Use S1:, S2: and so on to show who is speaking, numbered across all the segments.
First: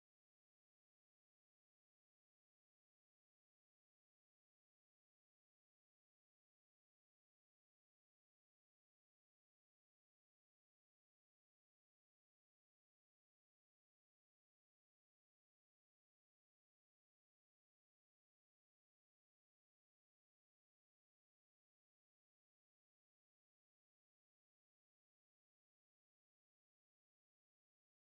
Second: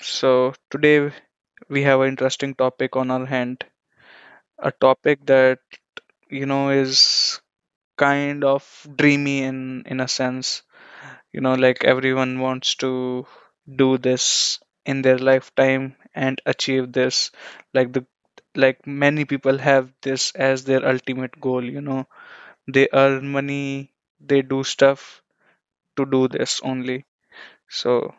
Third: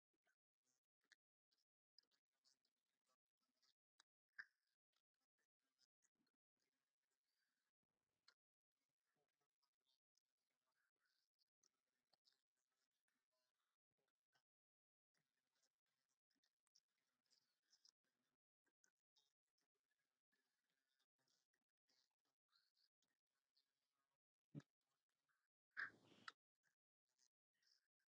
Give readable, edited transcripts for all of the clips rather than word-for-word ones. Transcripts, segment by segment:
S1: so today we have an interesting topic on our hand. A topic that is kind of dreamy in a sense. You know, like everyone wants to do this in their lifetime and achieve this. Like the like many people have this as their ultimate goal. You know, they earn money, they do stuff to do this only. So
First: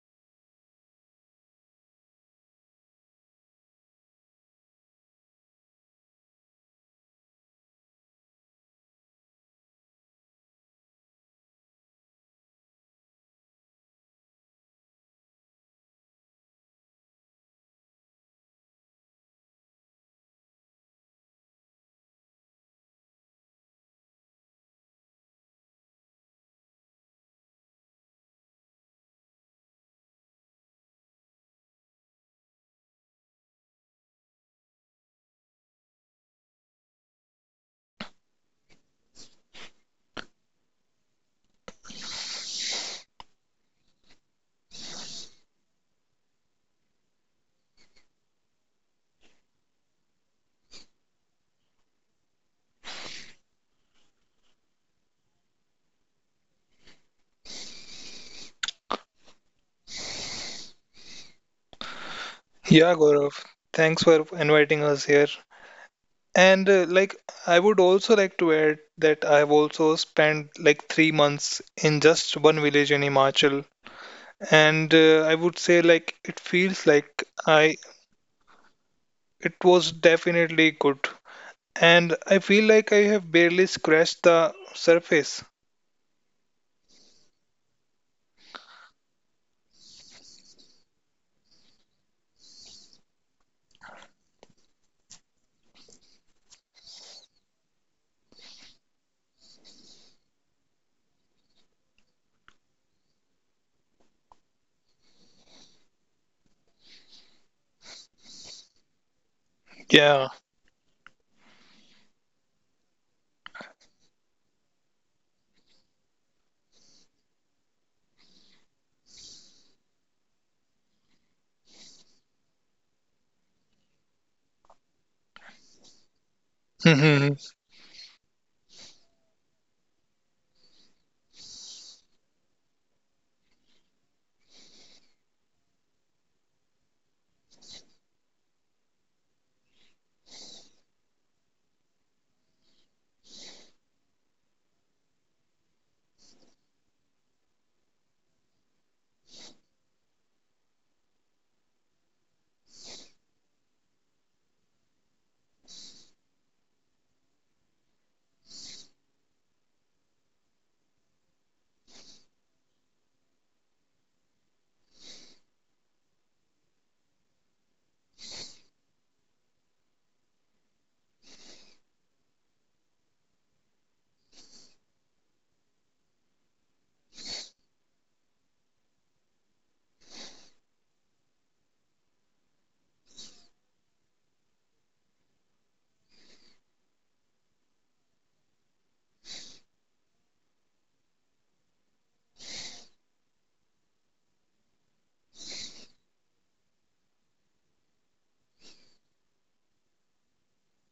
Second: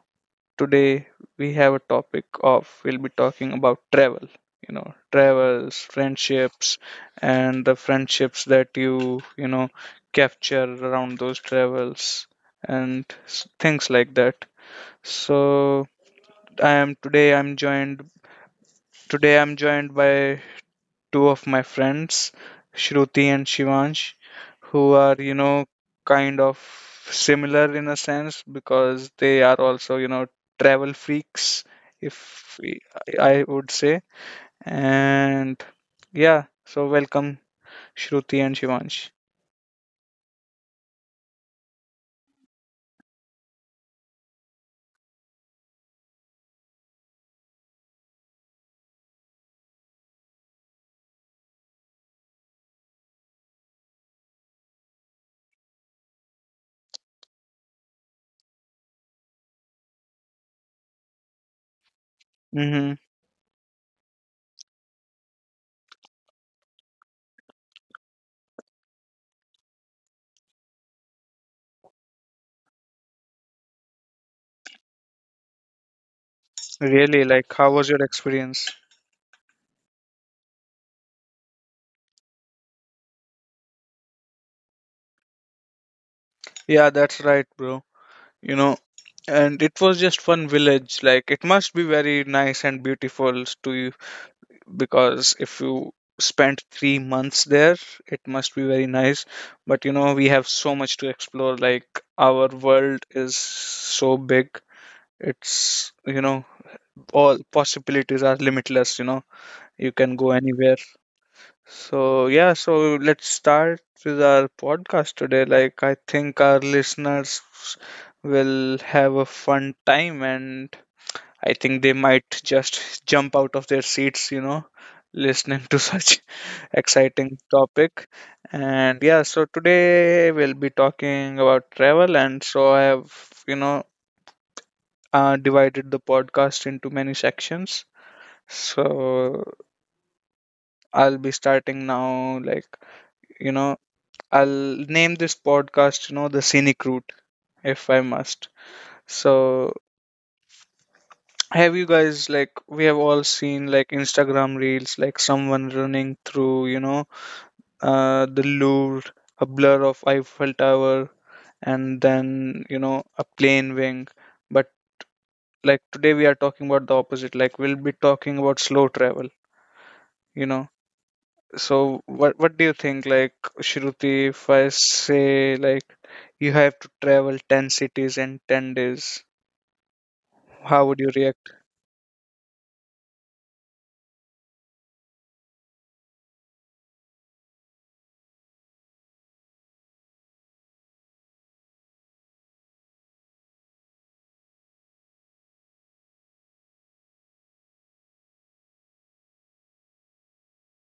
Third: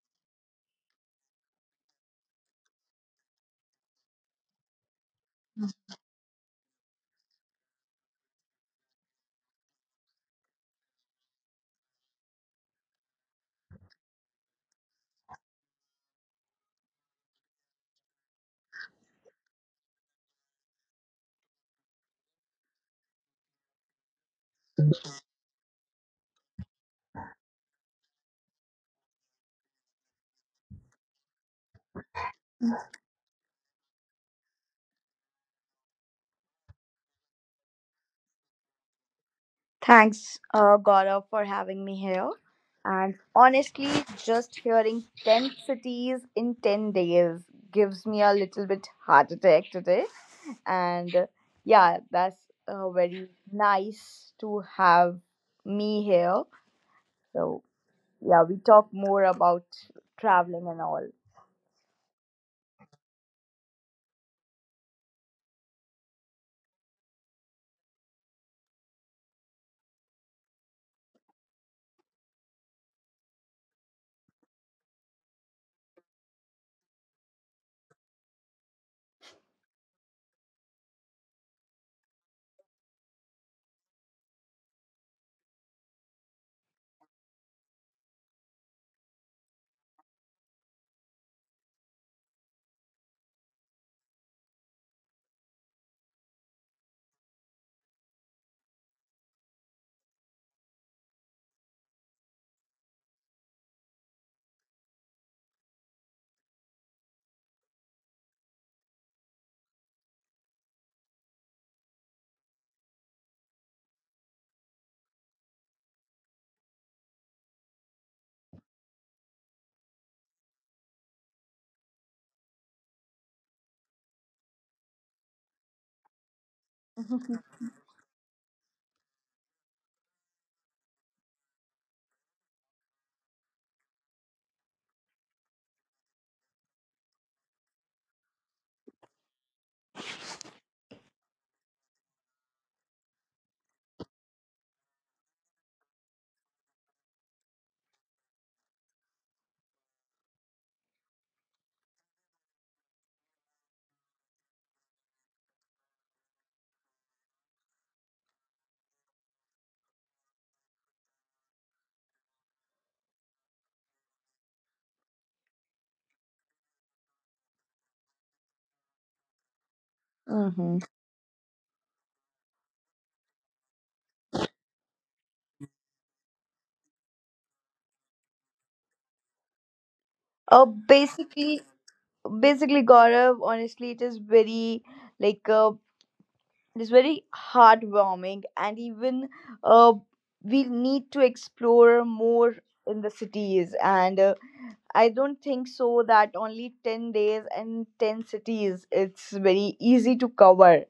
S1: today we have a topic of we'll be talking about travel. You know, travels, friendships, and the friendships that you know capture around those travels and things like that. So I am today I'm joined by two of my friends, Shruti and Shivansh, who are, you know, kind of similar in a sense because they are also, you know, travel freaks, if we- I would say. And yeah, so welcome, Shruti and Shivansh.
S2: Thanks, Gaurav, for having me here. And honestly, just hearing 10 cities in 10 days gives me a little bit heart attack today. And yeah, that's very nice to have me here. So yeah, we talk more about traveling and all.
S1: Mm-hmm.
S3: Yeah, Gaurav, thanks for inviting us here. And like, I would also like to add that I have also spent like 3 months in just one village in Himachal, and I would say like it feels
S1: Really,
S3: like
S1: like, how
S3: I
S1: was your experience?
S3: it was definitely good, and I feel like I have barely scratched the surface.
S1: Yeah, that's right, bro. You know, and it was just one village. Like, it must be very nice and beautiful to, because if you spent 3 months there, it must be very nice. But you know, we have so much to explore. Like, our world is so big. It's, you know, all possibilities are limitless, you know. You can
S3: Yeah.
S1: go anywhere. So yeah, so let's start with our podcast today. Like, I think our listeners will have a fun time and I think they might just jump out of their seats, you know, listening to such
S3: Hmm.
S1: exciting topic. And yeah, so today we'll be talking about travel. And so I have, you know, divided the podcast into many sections. So I'll be starting now, like, you know, I'll name this podcast, you know, the scenic route, if I must. So have you guys, like, we have all seen like Instagram reels, like someone running through, you know, the Louvre, a blur of Eiffel Tower, and then you know a plane wing, but like today we are talking about the opposite. Like we'll be talking about slow travel, you know.
S2: Mm-hmm.
S1: So what do you think, like, Shruti, if I say like you have to travel 10 cities in 10 days,
S2: Uh,
S1: how would you react?
S2: basically, basically, Gaurav, honestly, it is very like it's very heartwarming. And even uh, we need to explore more in the cities. And I don't think so that only 10 days and 10 cities it's very easy to cover.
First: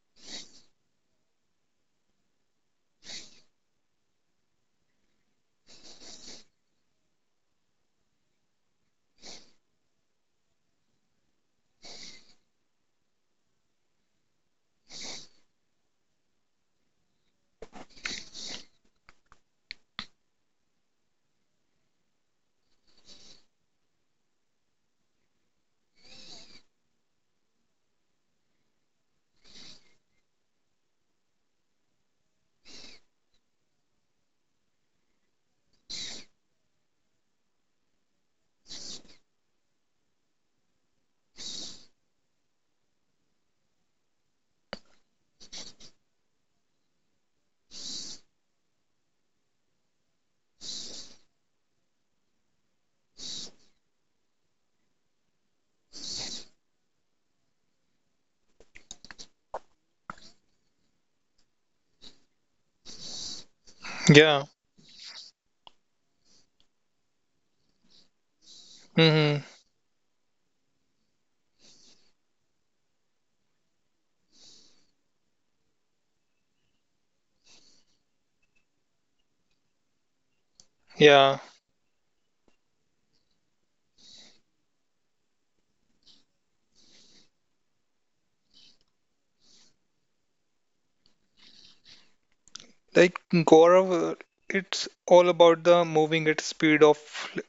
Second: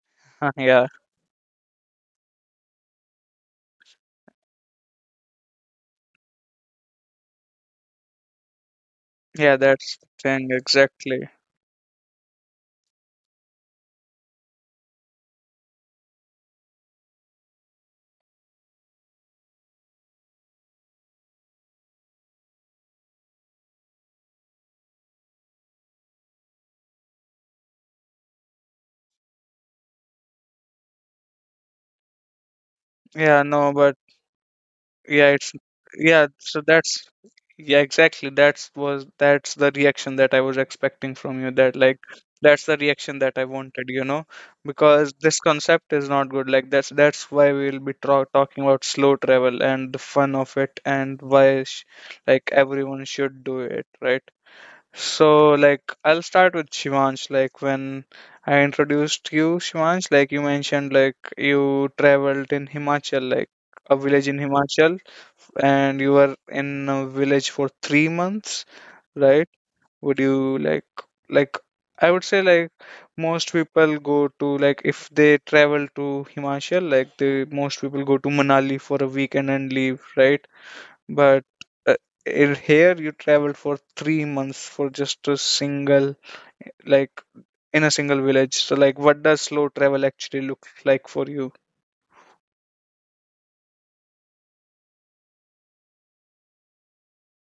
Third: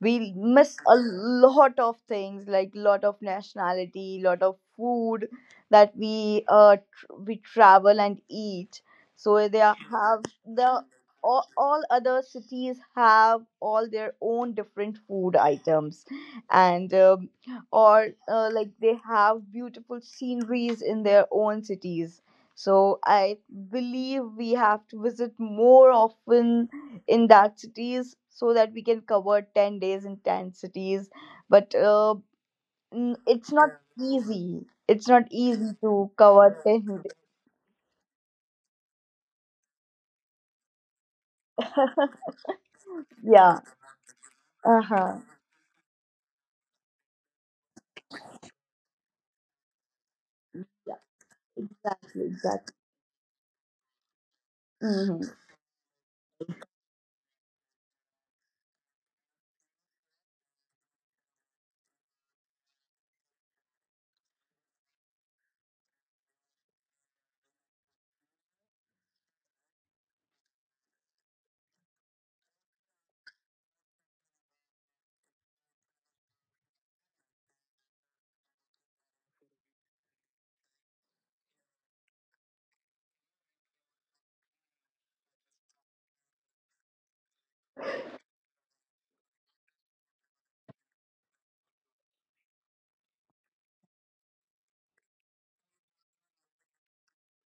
S2: We
S1: Huh,
S2: miss
S1: yeah.
S2: a lot of things, like lot of nationality, lot of food that we travel and eat. So
S1: Yeah,
S2: they are-
S1: that's the
S2: have
S1: thing,
S2: the
S1: exactly.
S2: all other cities have all their own different food items. And or like they have beautiful sceneries in their own cities. So I believe we have to visit more often in that cities so that we can cover 10 days in 10 cities. But
S1: Yeah,
S2: it's not
S1: no, but
S2: easy, it's not
S1: yeah, it's,
S2: easy to
S1: yeah,
S2: cover
S1: so
S2: 10
S1: that's,
S2: days.
S1: yeah, exactly, that's the reaction that I was expecting from you. That like, that's the reaction that I
S2: Yeah.
S1: wanted, you know, because
S2: Uh-huh.
S1: this concept is not good. Like, that's why we'll be talking about slow travel and the fun of it
S2: Yeah,
S1: and why
S2: exactly,
S1: like
S2: exactly.
S1: everyone should do it, right?
S2: Mm-hmm.
S1: So like, I'll start with Shivansh. Like, when I introduced you, Shivansh, like you mentioned like you traveled in Himachal, like a village in
S3: Yeah.
S1: Himachal, and you were in a village for 3 months,
S3: Hmm.
S1: right? Would you like, I would say like most people go to, like, if they travel to Himachal, like the most people go to Manali for a weekend and leave, right?
S3: Yeah.
S1: But uh, in here you travel for 3 months for just a single, like, in a single village. So like, what does slow travel actually look like for you?
S3: Like Gaurav, it's all about the moving at speed of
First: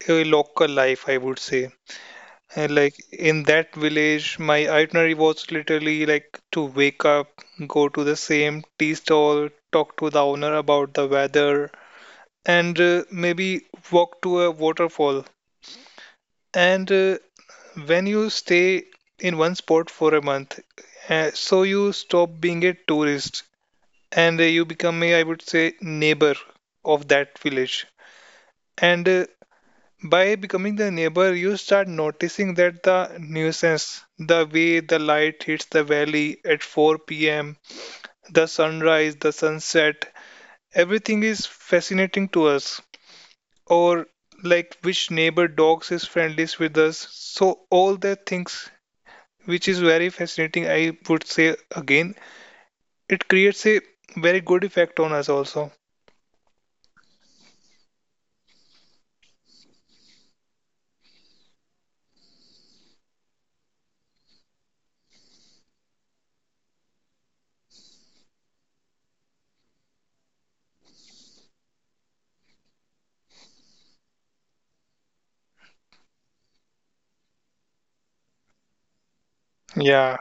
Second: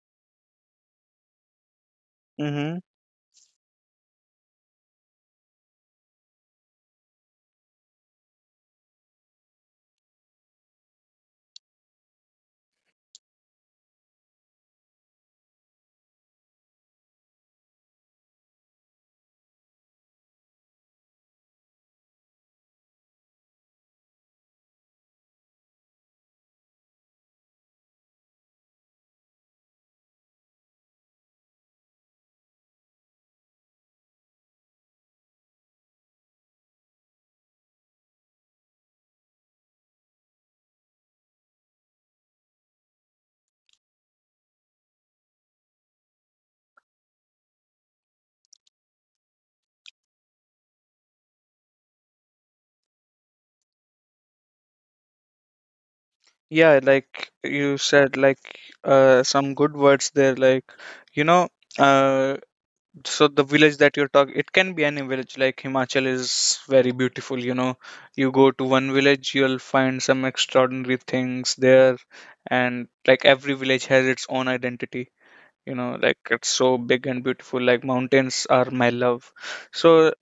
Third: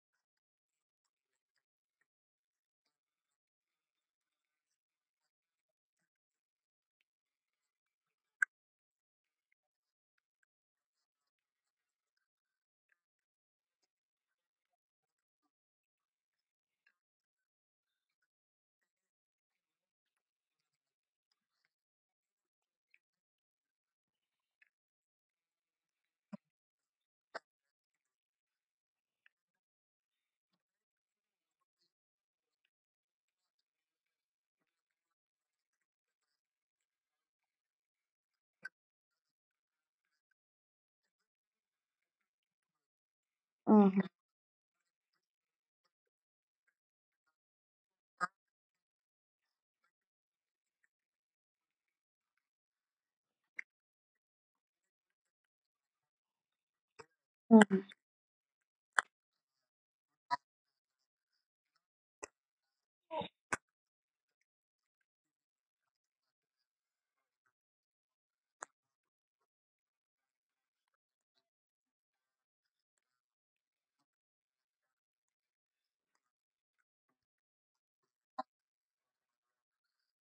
S3: a local life, I would say. And
S1: Mm-hmm.
S3: like in that village, my itinerary was literally like to wake up, go to the same tea stall, talk to the owner about the weather, and maybe walk to a waterfall. And when you stay in one spot for a month, so you stop being a tourist, and you become a, I would say, neighbor of that village. And By becoming the neighbor, you start noticing that the nuisance, the way the light hits the valley at 4 p.m., the sunrise, the sunset, everything is fascinating to us.
S2: Mm-hmm.
S3: Or like which neighbor dogs is friendliest with us. So all the things which is very fascinating, I would say again, it creates a very good effect on us also.
S1: Yeah, like you said, like, some good words there. Like, you know, uh, so the village that you're talking, it can be any village. Like Himachal is very beautiful. You know, you go to one village, you'll find some extraordinary things there, and like every village has its own identity, you know, like it's so big and beautiful. Like, mountains are my love. So,
S3: Yeah.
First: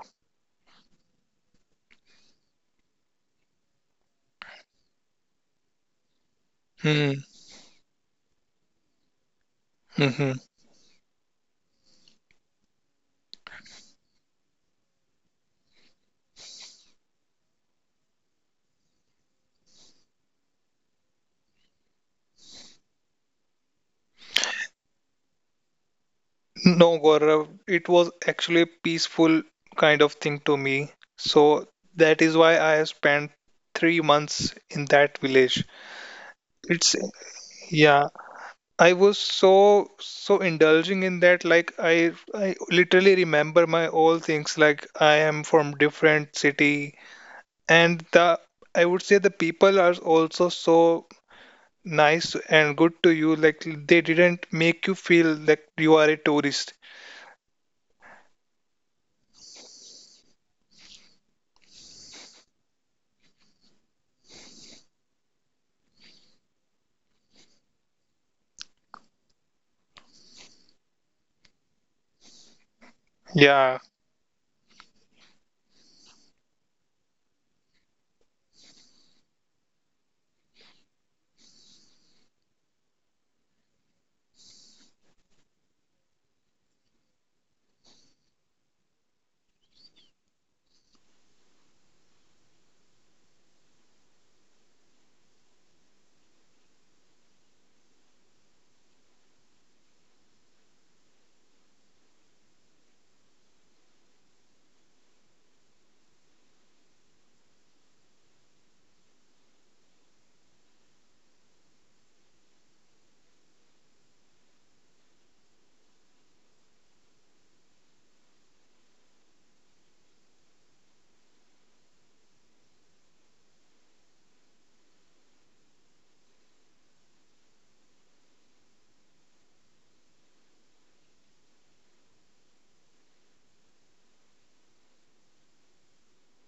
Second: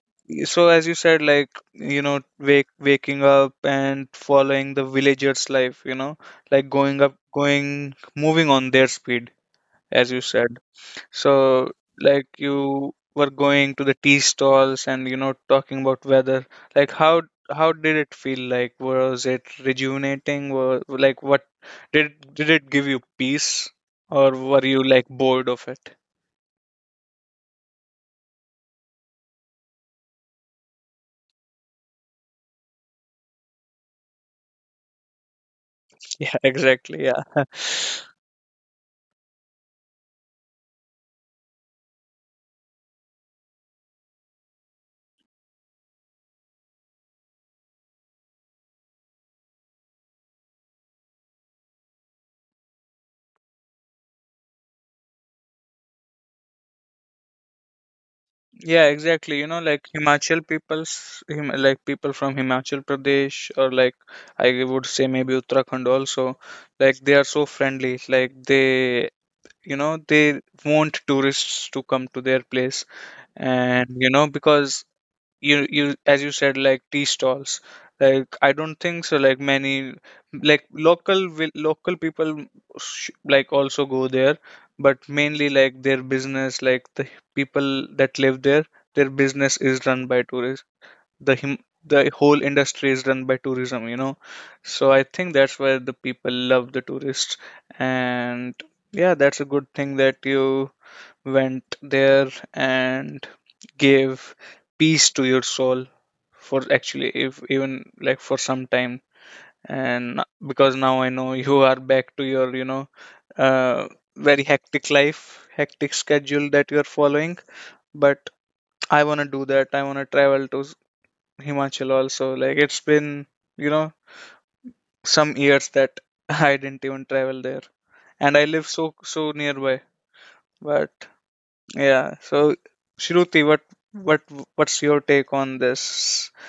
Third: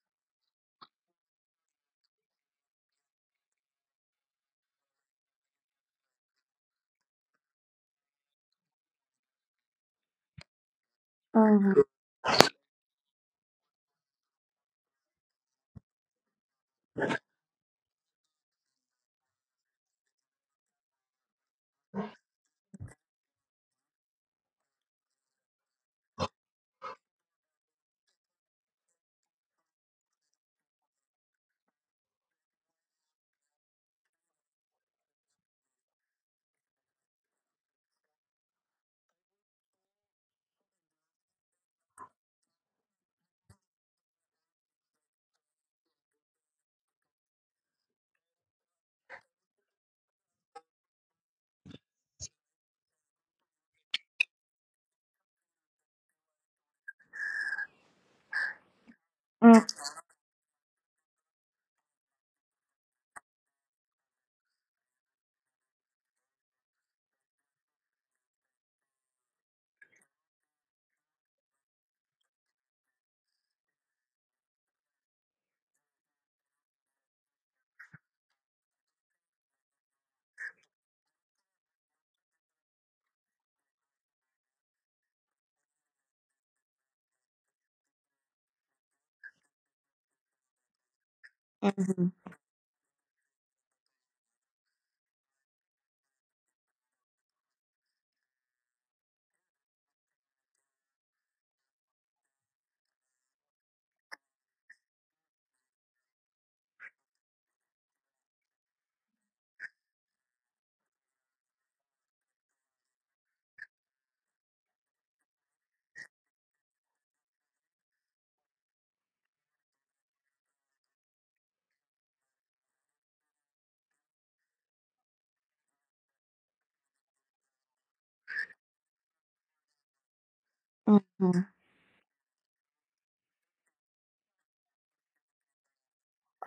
S1: so as you said, like, you know, wake waking up and following the villagers' life, you know, like
S3: Hmm.
S1: going, moving on their speed, as you
S3: Mhm.
S1: said. So
S2: Mm-hmm.
S1: like, you were going to the tea stalls and, you know, talking about weather. Like, how did it feel? Like, was it rejuvenating or, like, what did did it give you peace or were you like bored of it?
S3: No, Gaurav, it was actually a peaceful kind of thing to me. So that is why I spent 3 months in that village.
S1: Yeah,
S3: It's
S1: exactly. Yeah.
S3: Yeah, I was so indulging in that. Like I literally remember my all things. Like I am from different city, and the I would say the people are also so nice and good to you. Like they didn't make you feel like you are a tourist.
S1: Yeah, exactly. You know,
S2: Mm-hmm.
S1: like Himachal like people from Himachal Pradesh, or like, I would say maybe Uttarakhand also, like they are so friendly. Like, they, you know, they want tourists to come to their place.
S3: Yeah.
S1: And, you know, because you, as you said, like tea stalls, like I don't think so, like many, like local people like also go there, but mainly like their business, like the people that live there, their business is run by tourists. the him the
S2: Mm-hmm.
S1: whole industry is run by tourism, you know. So I think that's where the people love the tourists. And yeah, that's a good thing that you went there and gave peace to your soul for actually, if even like for some time. And because now I know you are back to your, you know, uh, very hectic life hectic schedule that you're following. But I want to do that. I want to travel to Himachal also. Like, it's been, you know, some years that I didn't even travel there, and I live so so nearby. But
S2: Mm-hmm.
S1: yeah. So, Shruti, what what's your take on this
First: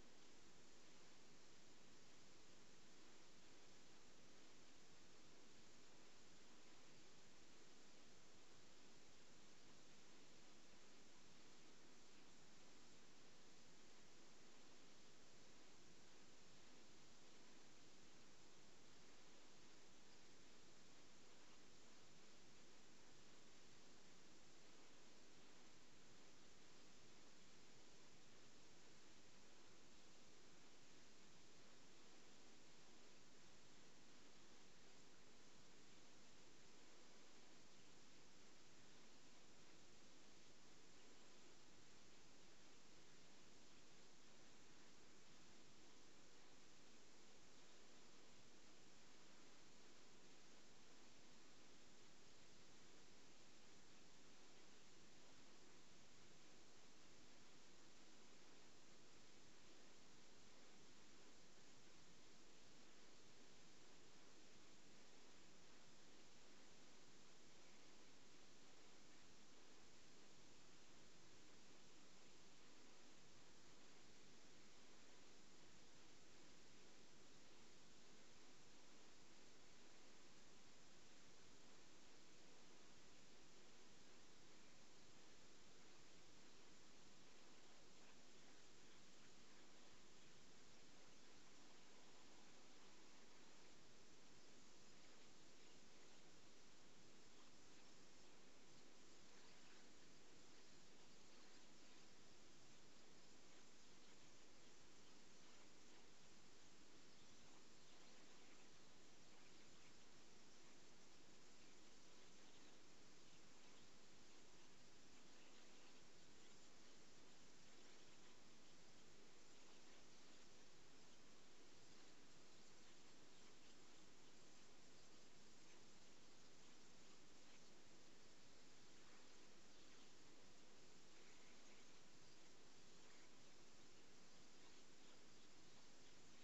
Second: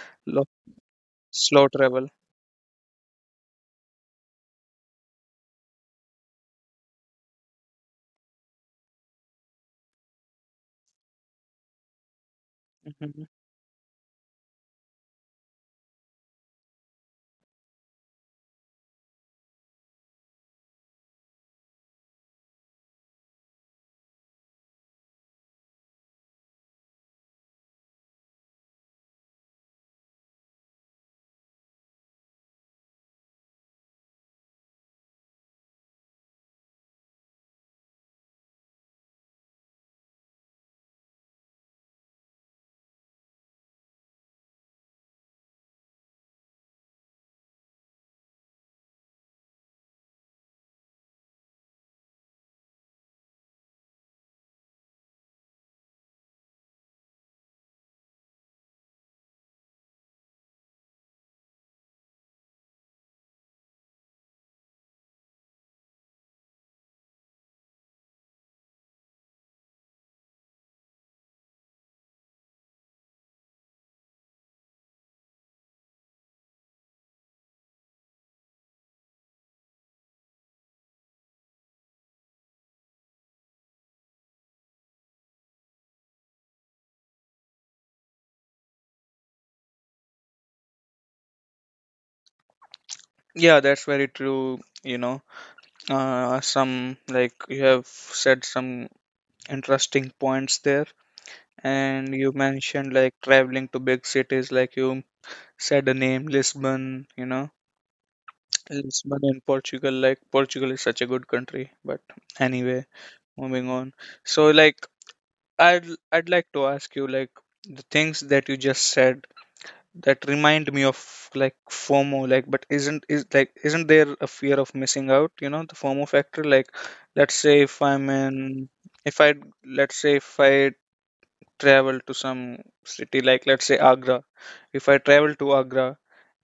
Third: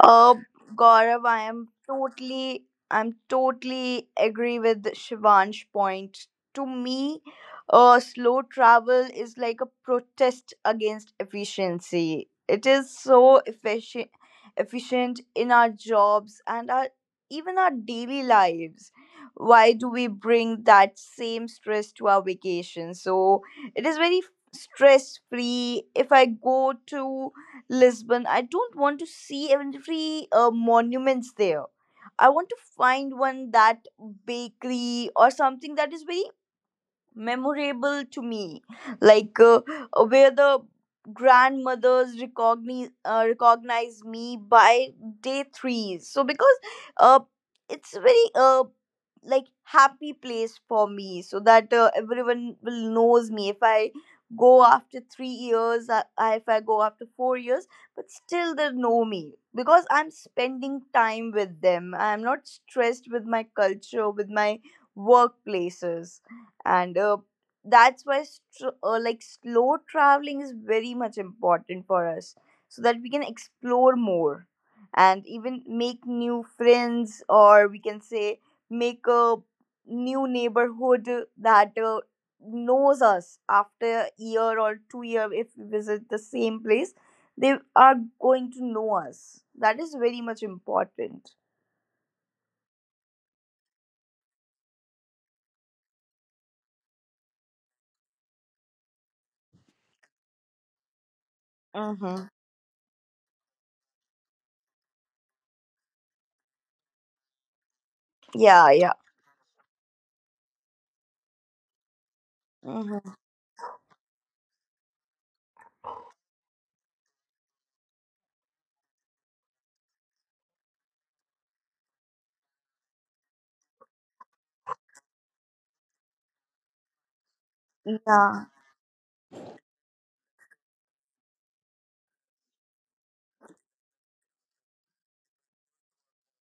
S2: Oh,
S1: lo-
S2: Gaurav, I
S1: slow
S2: am
S1: travel?
S2: totally, I'm totally agree with Shivansh point. To me, slow travel is like a protest against efficiency. It is
S1: Mhm.
S2: so efficient in our jobs and our even our daily lives. Why do we bring that same stress to our vacation? So it is very stress free. If I go to Lisbon, I don't want to see every monuments there. I want to find one that bakery or something that is very memorable to me, like where the grandmothers recognize me by day 3. So because uh, it's very like happy place for me, so that everyone will knows me. If I go after 3 years, if I go after 4 years, but still they know me because I'm spending time with them. I'm not stressed with my culture, with my workplaces. And that's why like slow traveling is very much important for us, so that we can explore more and even make new friends, or we can say make a new neighborhood that knows us after a year or 2 year. If we visit the same place, they are going to know us. That is very much important.
S1: Yeah, that's very true. You know, some, like you have said some interesting points there, and
S2: Mm-hmm.
S1: you mentioned like traveling to big cities, like you said the name Lisbon. You know,
S2: Yeah, yeah.
S1: Lisbon in Portugal. Like, Portugal is such a good country, but anyway,
S2: Mm-hmm.
S1: moving on. So, like, I'd like to ask you, like, the things that you just said that remind me of like FOMO. Like, but isn't is like, isn't there a fear of missing out, you know, the FOMO factor? Like, let's say if I'm
S2: Yeah.
S1: in, if I let's say if I travel to some city, like let's say Agra. If I travel to Agra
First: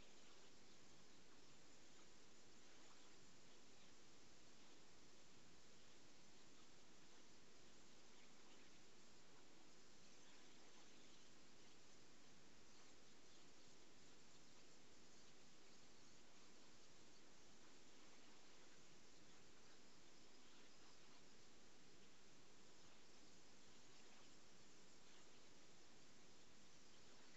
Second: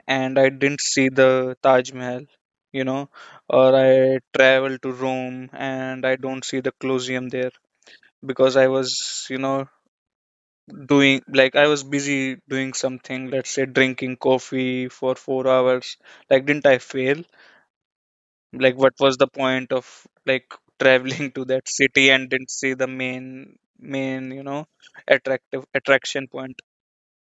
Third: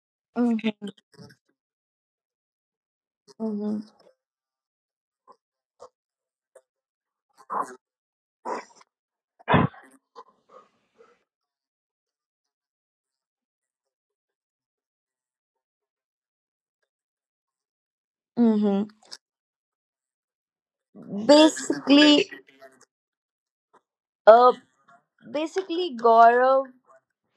S1: and I didn't see the Taj Mahal, you know, or
S2: Mm-hmm.
S1: I travel to Rome and I don't see the Colosseum there because I was, you know, doing, like I was busy doing something, let's say drinking coffee for 4 hours, like, didn't I fail? Like,
S2: Mm-hmm.
S1: what was the point of, like, traveling to that city
S2: Basically,
S1: and didn't see the main, you
S2: uh,
S1: know, attractive
S2: basically,
S1: attraction point?
S2: Gaurav,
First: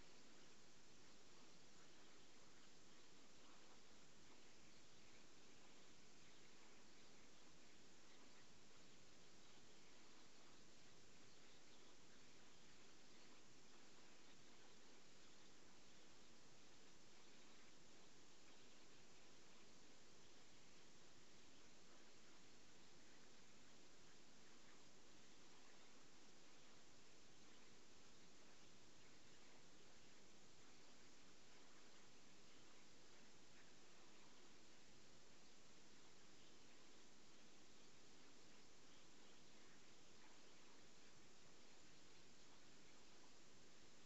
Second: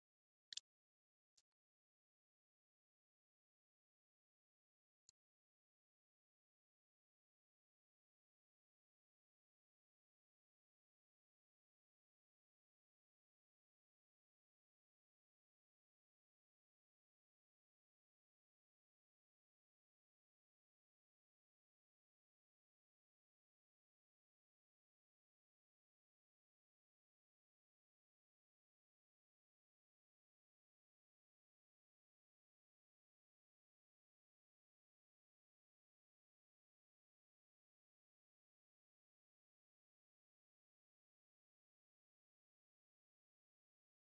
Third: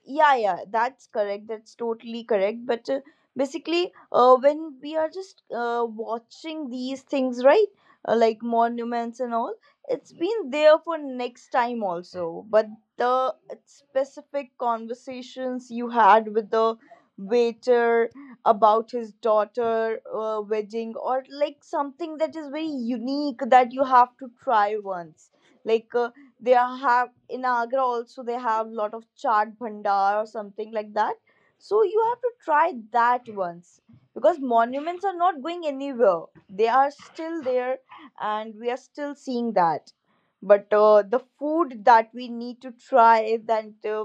S2: yeah, yeah, that's correct. That's totally correct. But when we are just watching these things, right, like monuments and all, it's been there for next time also. But the specific conversations you had with the waiter about his daughter wedding, or like something that is very unique that you have to try once, like they are have in Agra also. They have lot of chaat bhandar or something like that, so you have to try that once because monuments are not going anywhere. They are still there and we are still seeing that. But the food that we need to try, that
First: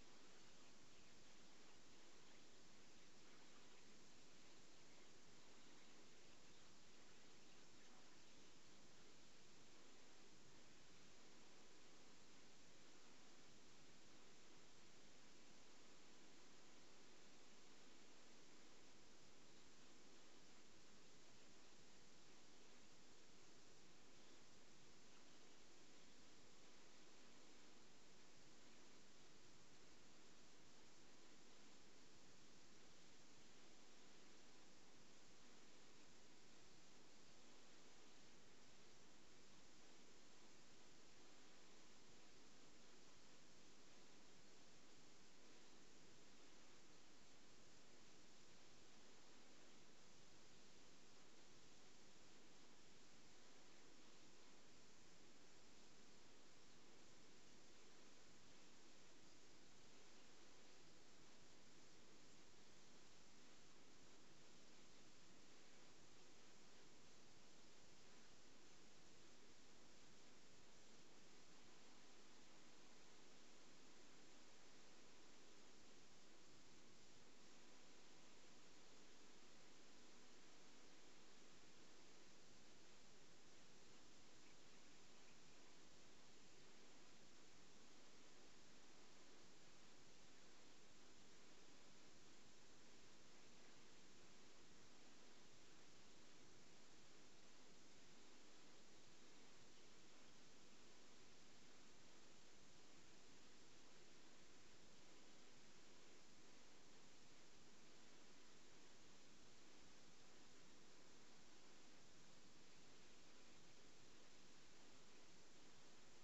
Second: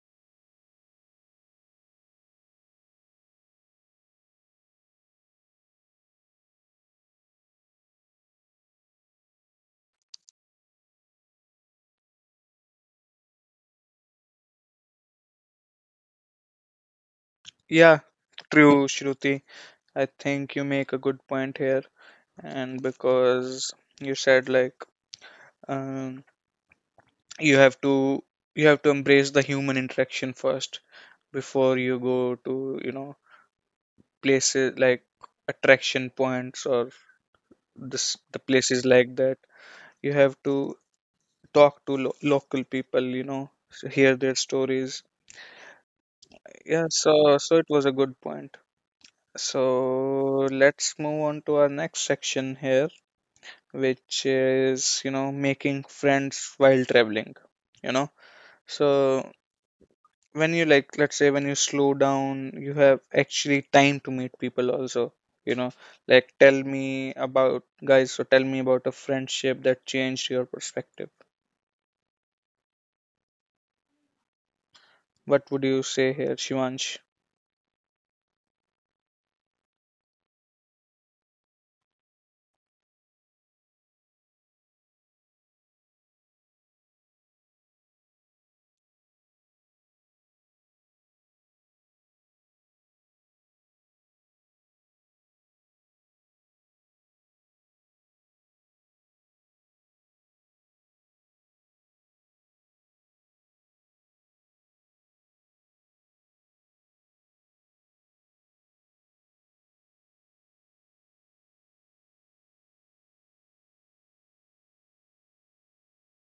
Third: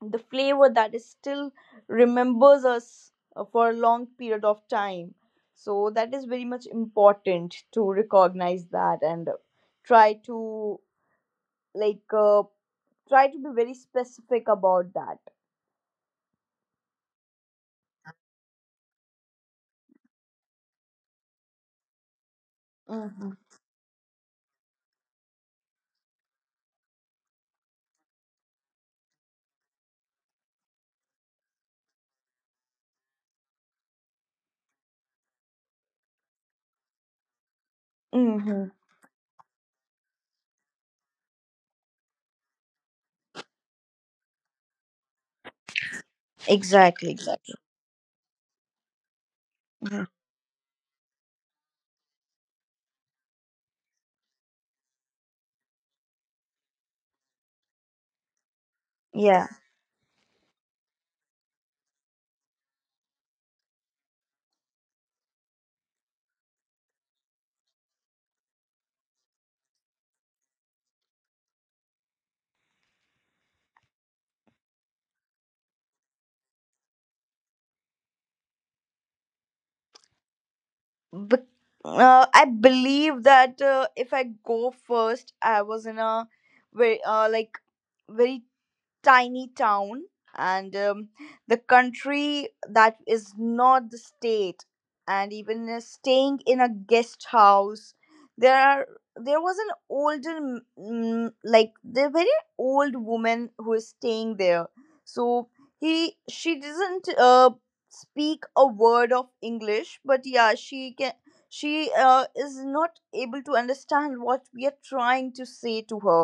S2: the flavor that is still remembers us for a long period of time. So that is very much important to recognize that and try to like uh, try to be very specific about that.
S1: Yeah, true, Shruti. I think you make a good point here. And
S2: Mm-hmm.
S1: because you said like, um, you have to, you have to embrace the human interaction first before you go to, you know, places like attraction points or this the
S2: Mm-hmm.
S1: places like that. You have to talk to local people, you know, hear their stories. Yeah,
S2: Exactly,
S1: so,
S2: exactly.
S1: so it was a good point. So
S2: Mhm.
S1: let's move on to our next section here, which is, you know, making friends while traveling, you know. So
S2: Yeah.
S1: when you, like, let's say when you slow down, you have actually time to meet people also, you know. Like, tell me about, guys, so tell me about a friendship that changed your perspective. What would you say here, Shivansh?
S2: But, I believe that if I go first, I was in a very uh, like very tiny town. And the country that is not the state. And even staying in a guest house, there are there was an older m- like the very old woman who is staying there. So he she doesn't speak a word of English. But yeah, she can. She is not able to understand what we are trying to say to her,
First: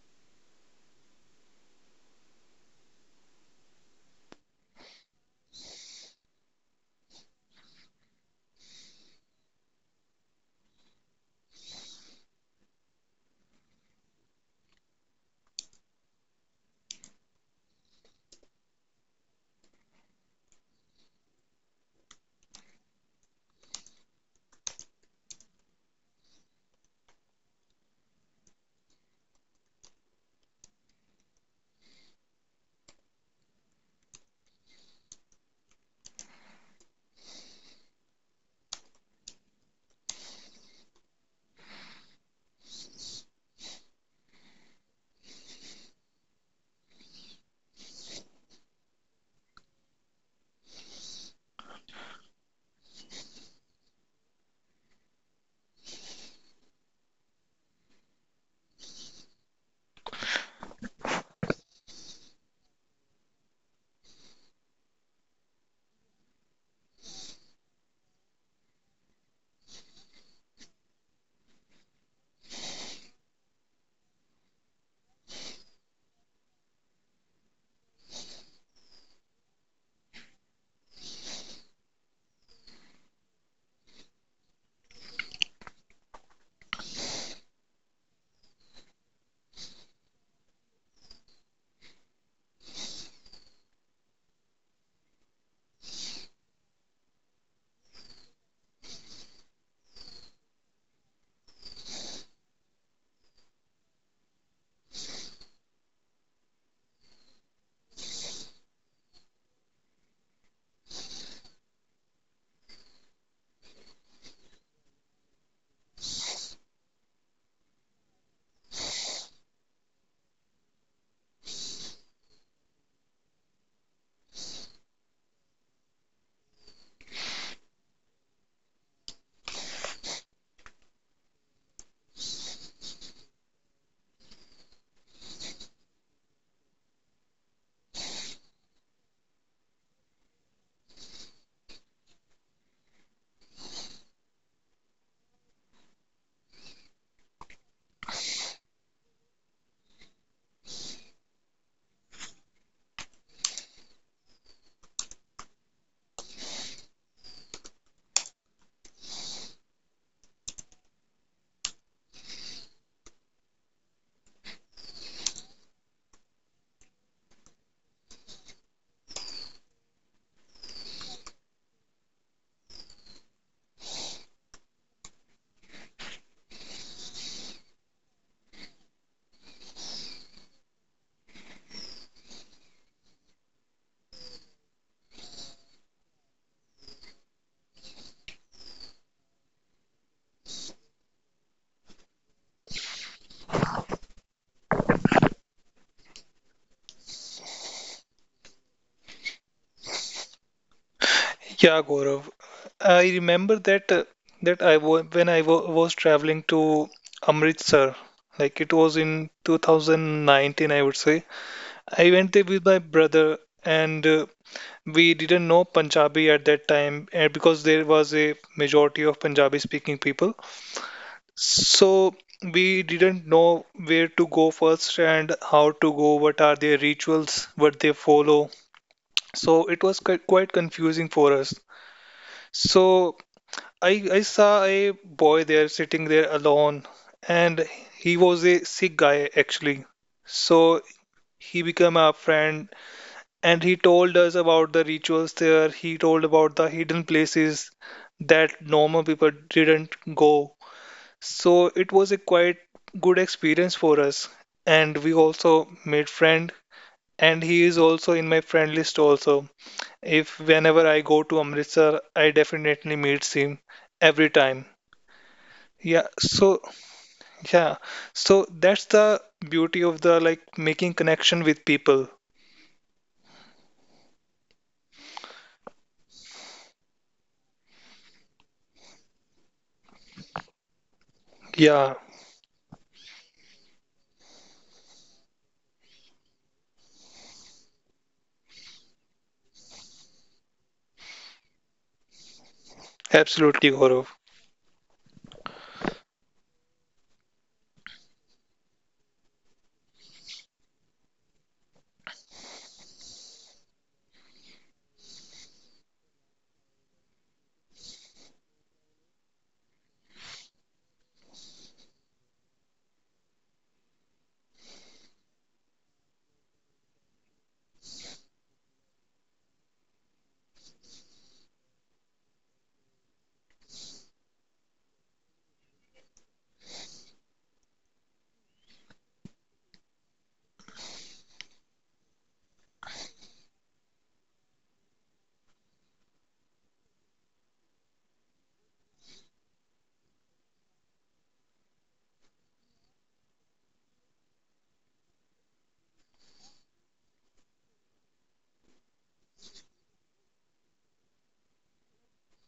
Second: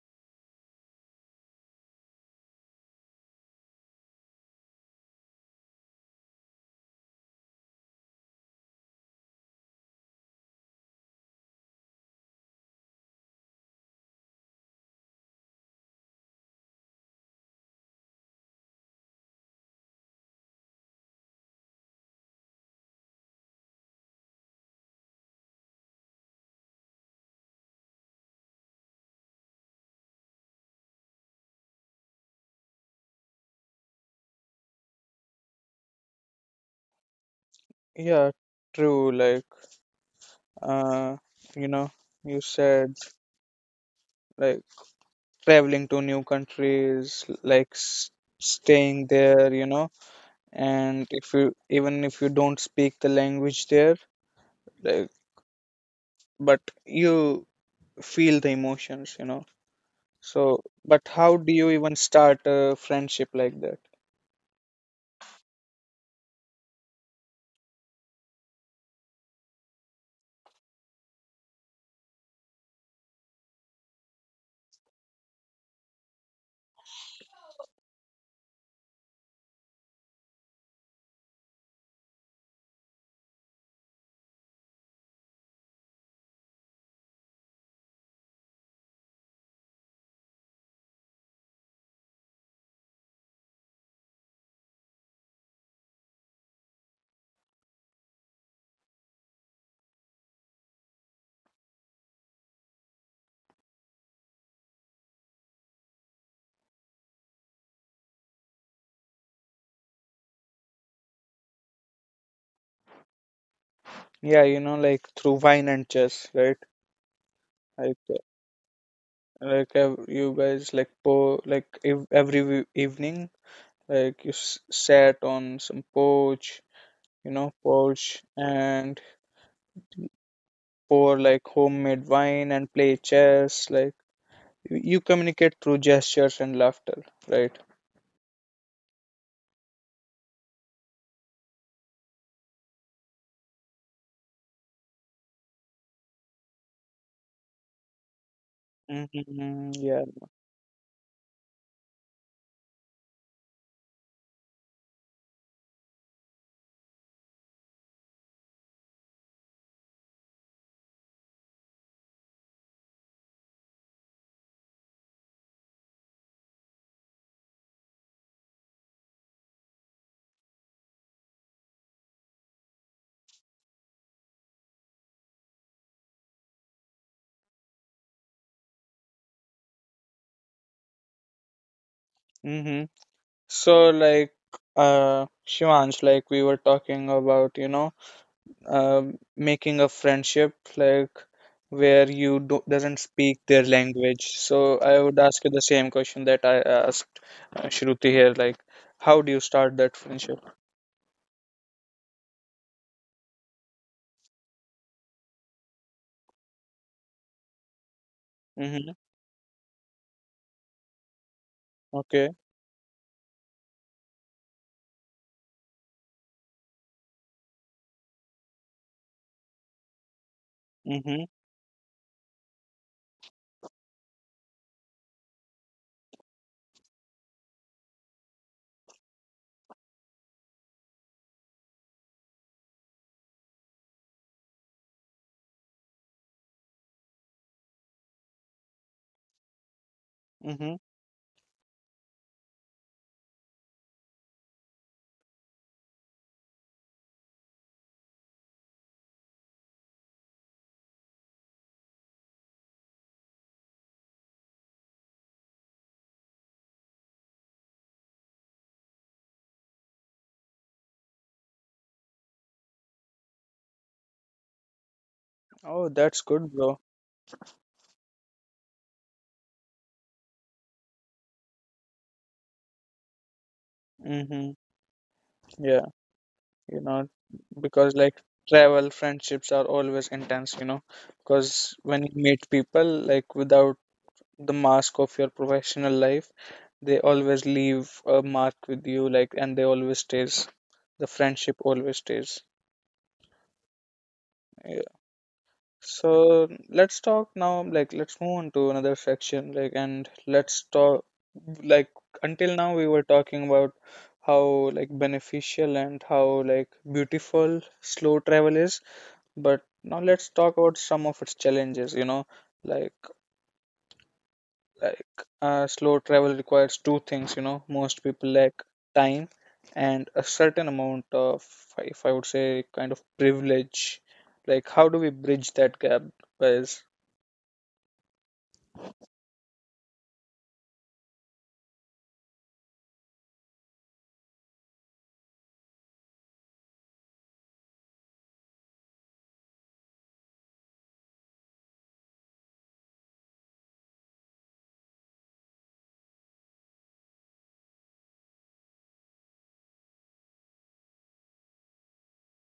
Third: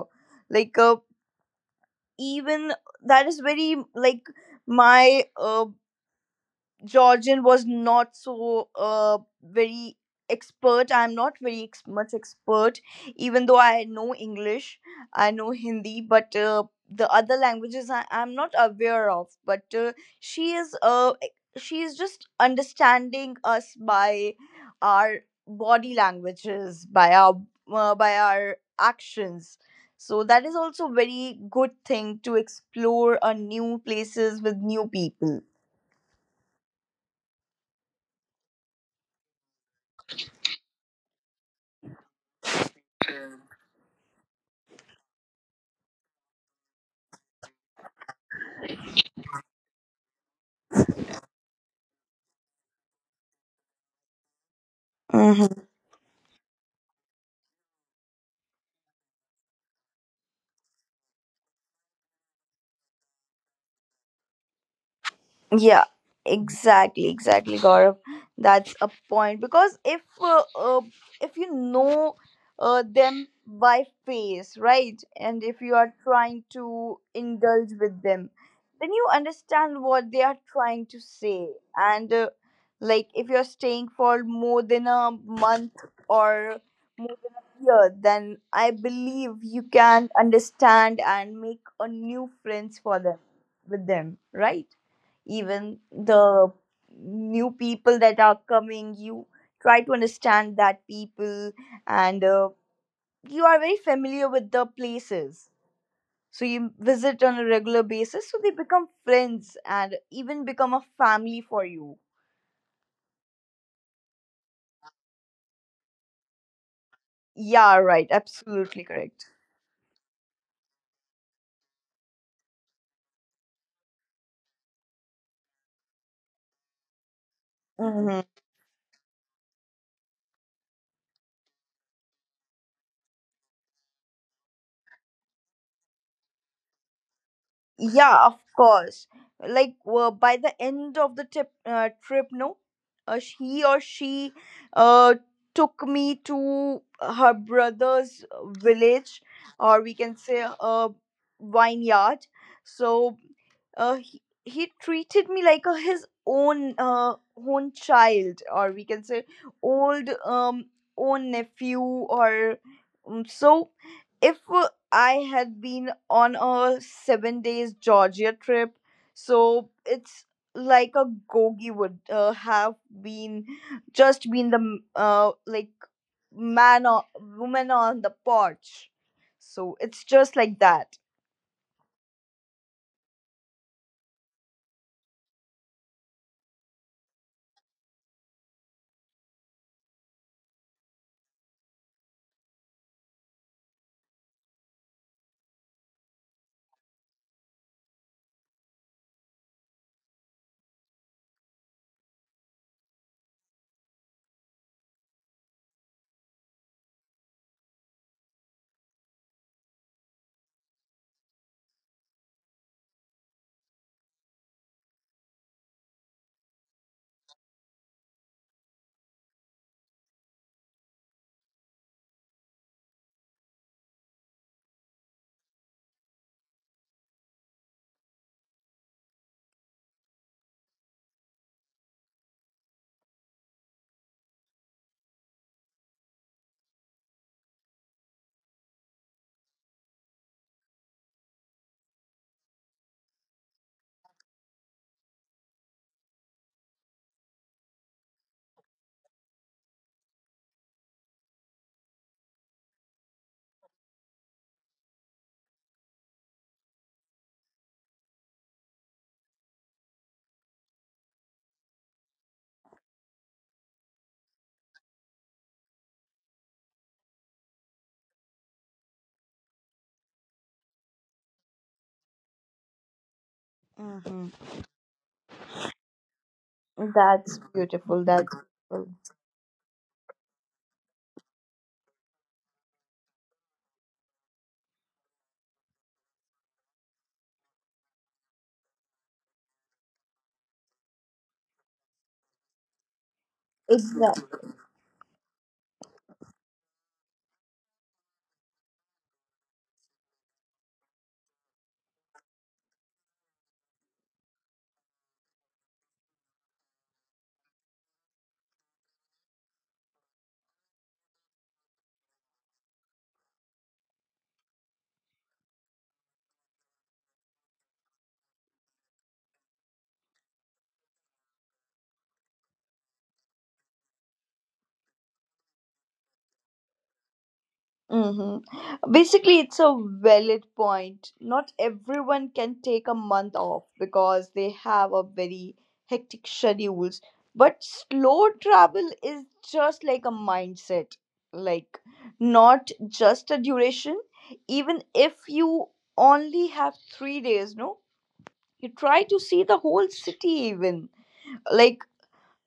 S2: like even that is very like my Georgian was not so very expert. I'm not very much expert. Even though I know English, I know Hindi, but the other languages I'm not aware of. But she is uh, e, she is just understanding us by our body languages, by our actions. So that is also very good thing to explore a new places with new people.
S1: Yeah, true. Like, uh you know, you said like traveling to new countries, like staying there, you know, and if you, even if you don't speak the language there, like,
S2: Mhm.
S1: but you feel the emotions, you know. So, but how do you even start a friendship like that?
S2: Yeah, exactly, exactly, Gaurav. That's a point because if you know them by face, right, and if you are trying to indulge with them, then you understand what they are trying to say. And like if you are staying for more than a month or more than a year, then I believe you can understand and make a new friends for them with them, right? Even the new people that are coming, you try to understand that people. And you are very familiar with the places, so you visit on a regular basis, so they become friends and even become a family for you.
S1: Yeah, you know, like through wine and chess, right?
S2: Yeah,
S1: Like,
S2: right,
S1: uh,
S2: absolutely correct.
S1: like ev you guys like po like ev every evening, like you s sat on some porch, you know, porch,
S2: Mhm.
S1: and pour like homemade wine and play chess. Like, you communicate through gestures and laughter, right?
S2: Yeah, of course. Like by the end of the trip, no, he or she uh, took me to her brother's village,
S1: Mm-hmm,
S2: or we
S1: yeah.
S2: can say a vineyard. So he treated me like his own child, or we can say old own nephew. Or so if I had been on a 7 days Georgia trip, so it's like a gogi would have been been like man or woman on the porch. So it's just like that.
S1: Mm-hmm. So like, Shivansh, like we were talking about, you know, uh, making a friendship like where doesn't speak their language. So I would ask you the same question that I asked Shruti here, like, how do you start that friendship?
S3: Yeah, Gaurav. I remember that I wa when I wa was traveling to Amritsar, like it
S1: Mm-hmm.
S3: was in 2019, I would say. I
S1: Okay.
S3: went there with my brother, and we didn't know Punjabi at that time, because there was a majority of Punjabi-speaking people.
S1: Mm-hmm.
S3: So we didn't know where to go first and how to go, what are their rituals, what they follow. So it was quite confusing for us. So I saw a boy there sitting there alone, and he was a sick guy actually.
S1: Mm-hmm.
S3: So he became our friend, and he told us about the rituals there. He told about the hidden places that normal people didn't go. So it was a quite good experience for us, and we also made friend. And he is also in my friend list also. If whenever I go to Amritsar, I definitely meet him every time.
S1: Oh, that's
S3: Yeah,
S1: good,
S3: so
S1: bro.
S3: yeah, so that's the beauty of the like making connection with people.
S2: Mm-hmm.
S1: Mm-hmm. Yeah, you know,
S2: That's
S1: because
S2: beautiful.
S1: like
S2: That's
S1: travel
S2: beautiful.
S1: friendships are always intense, you know, because
S3: Yeah,
S1: when you meet people like without the mask of your professional life, they always leave a mark with you. Like, and they always stays, the friendship always stays.
S3: absolutely, Gaurav.
S2: Exactly.
S1: Yeah. So let's talk now, like let's move on to another section, like, and let's talk, like, until now we were talking about how like beneficial and how like beautiful slow travel is, but now let's talk about some of its challenges, you know. like Like slow travel requires two things, you know. Most people lack time and a certain amount of, if I would say, kind of privilege. Like, how do we bridge that gap, guys?
S2: Mm-hmm. Basically, it's a valid point. Not everyone can take a month off because they have a very hectic schedules. But slow travel is just like a mindset, like not just a duration. Even if you only have 3 days, no, you try to see the whole city, even. Like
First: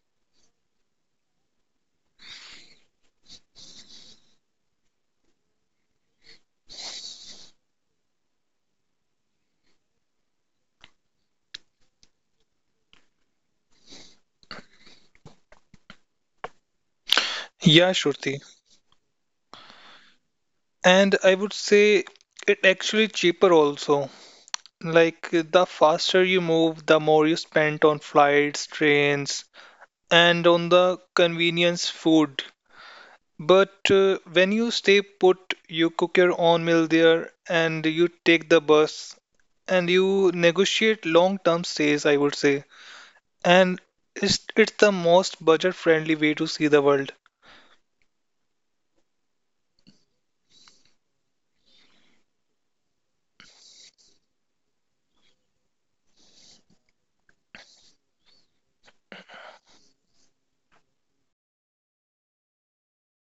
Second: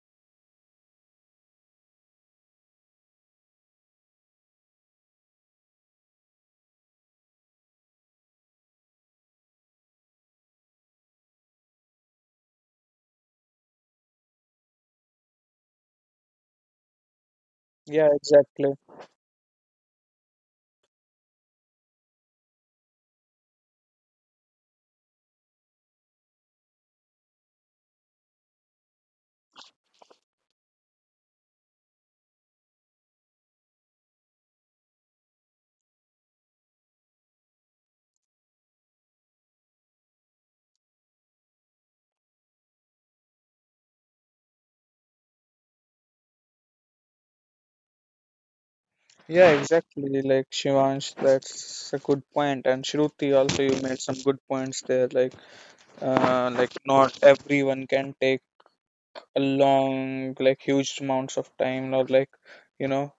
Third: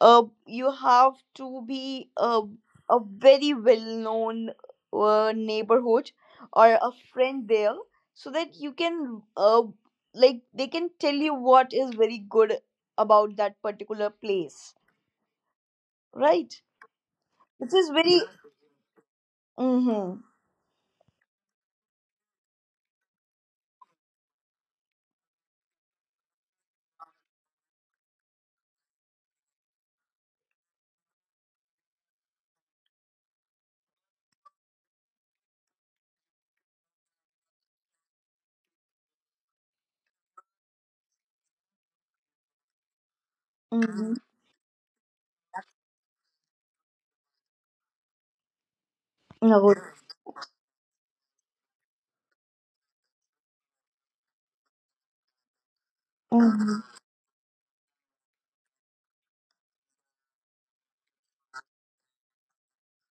S2: you have to be a very well known neighborhood or a friend there, so that you can like they can tell you what is very good about that particular place, right, which is
S3: Yeah,
S1: Yeah,
S2: very.
S3: Shruti.
S1: exactly.
S2: Mm-hmm,
S3: And I would say it actually cheaper also. Like the faster you move, the more you spend on flights, trains, and on the convenience food. But when you stay put, you cook your own meal there and you take the bus and you negotiate long-term stays, I would say. And
S2: mm-hmm,
S3: is it the most budget-friendly way to see the world?
S1: Yeah,
S2: no,
S1: exactly. Like, Shivansh, that's a good point. And Shruti, also you made some good points there. Like
S2: mm-hmm,
S1: not everyone can take a long, like huge amounts of time, or like, you know,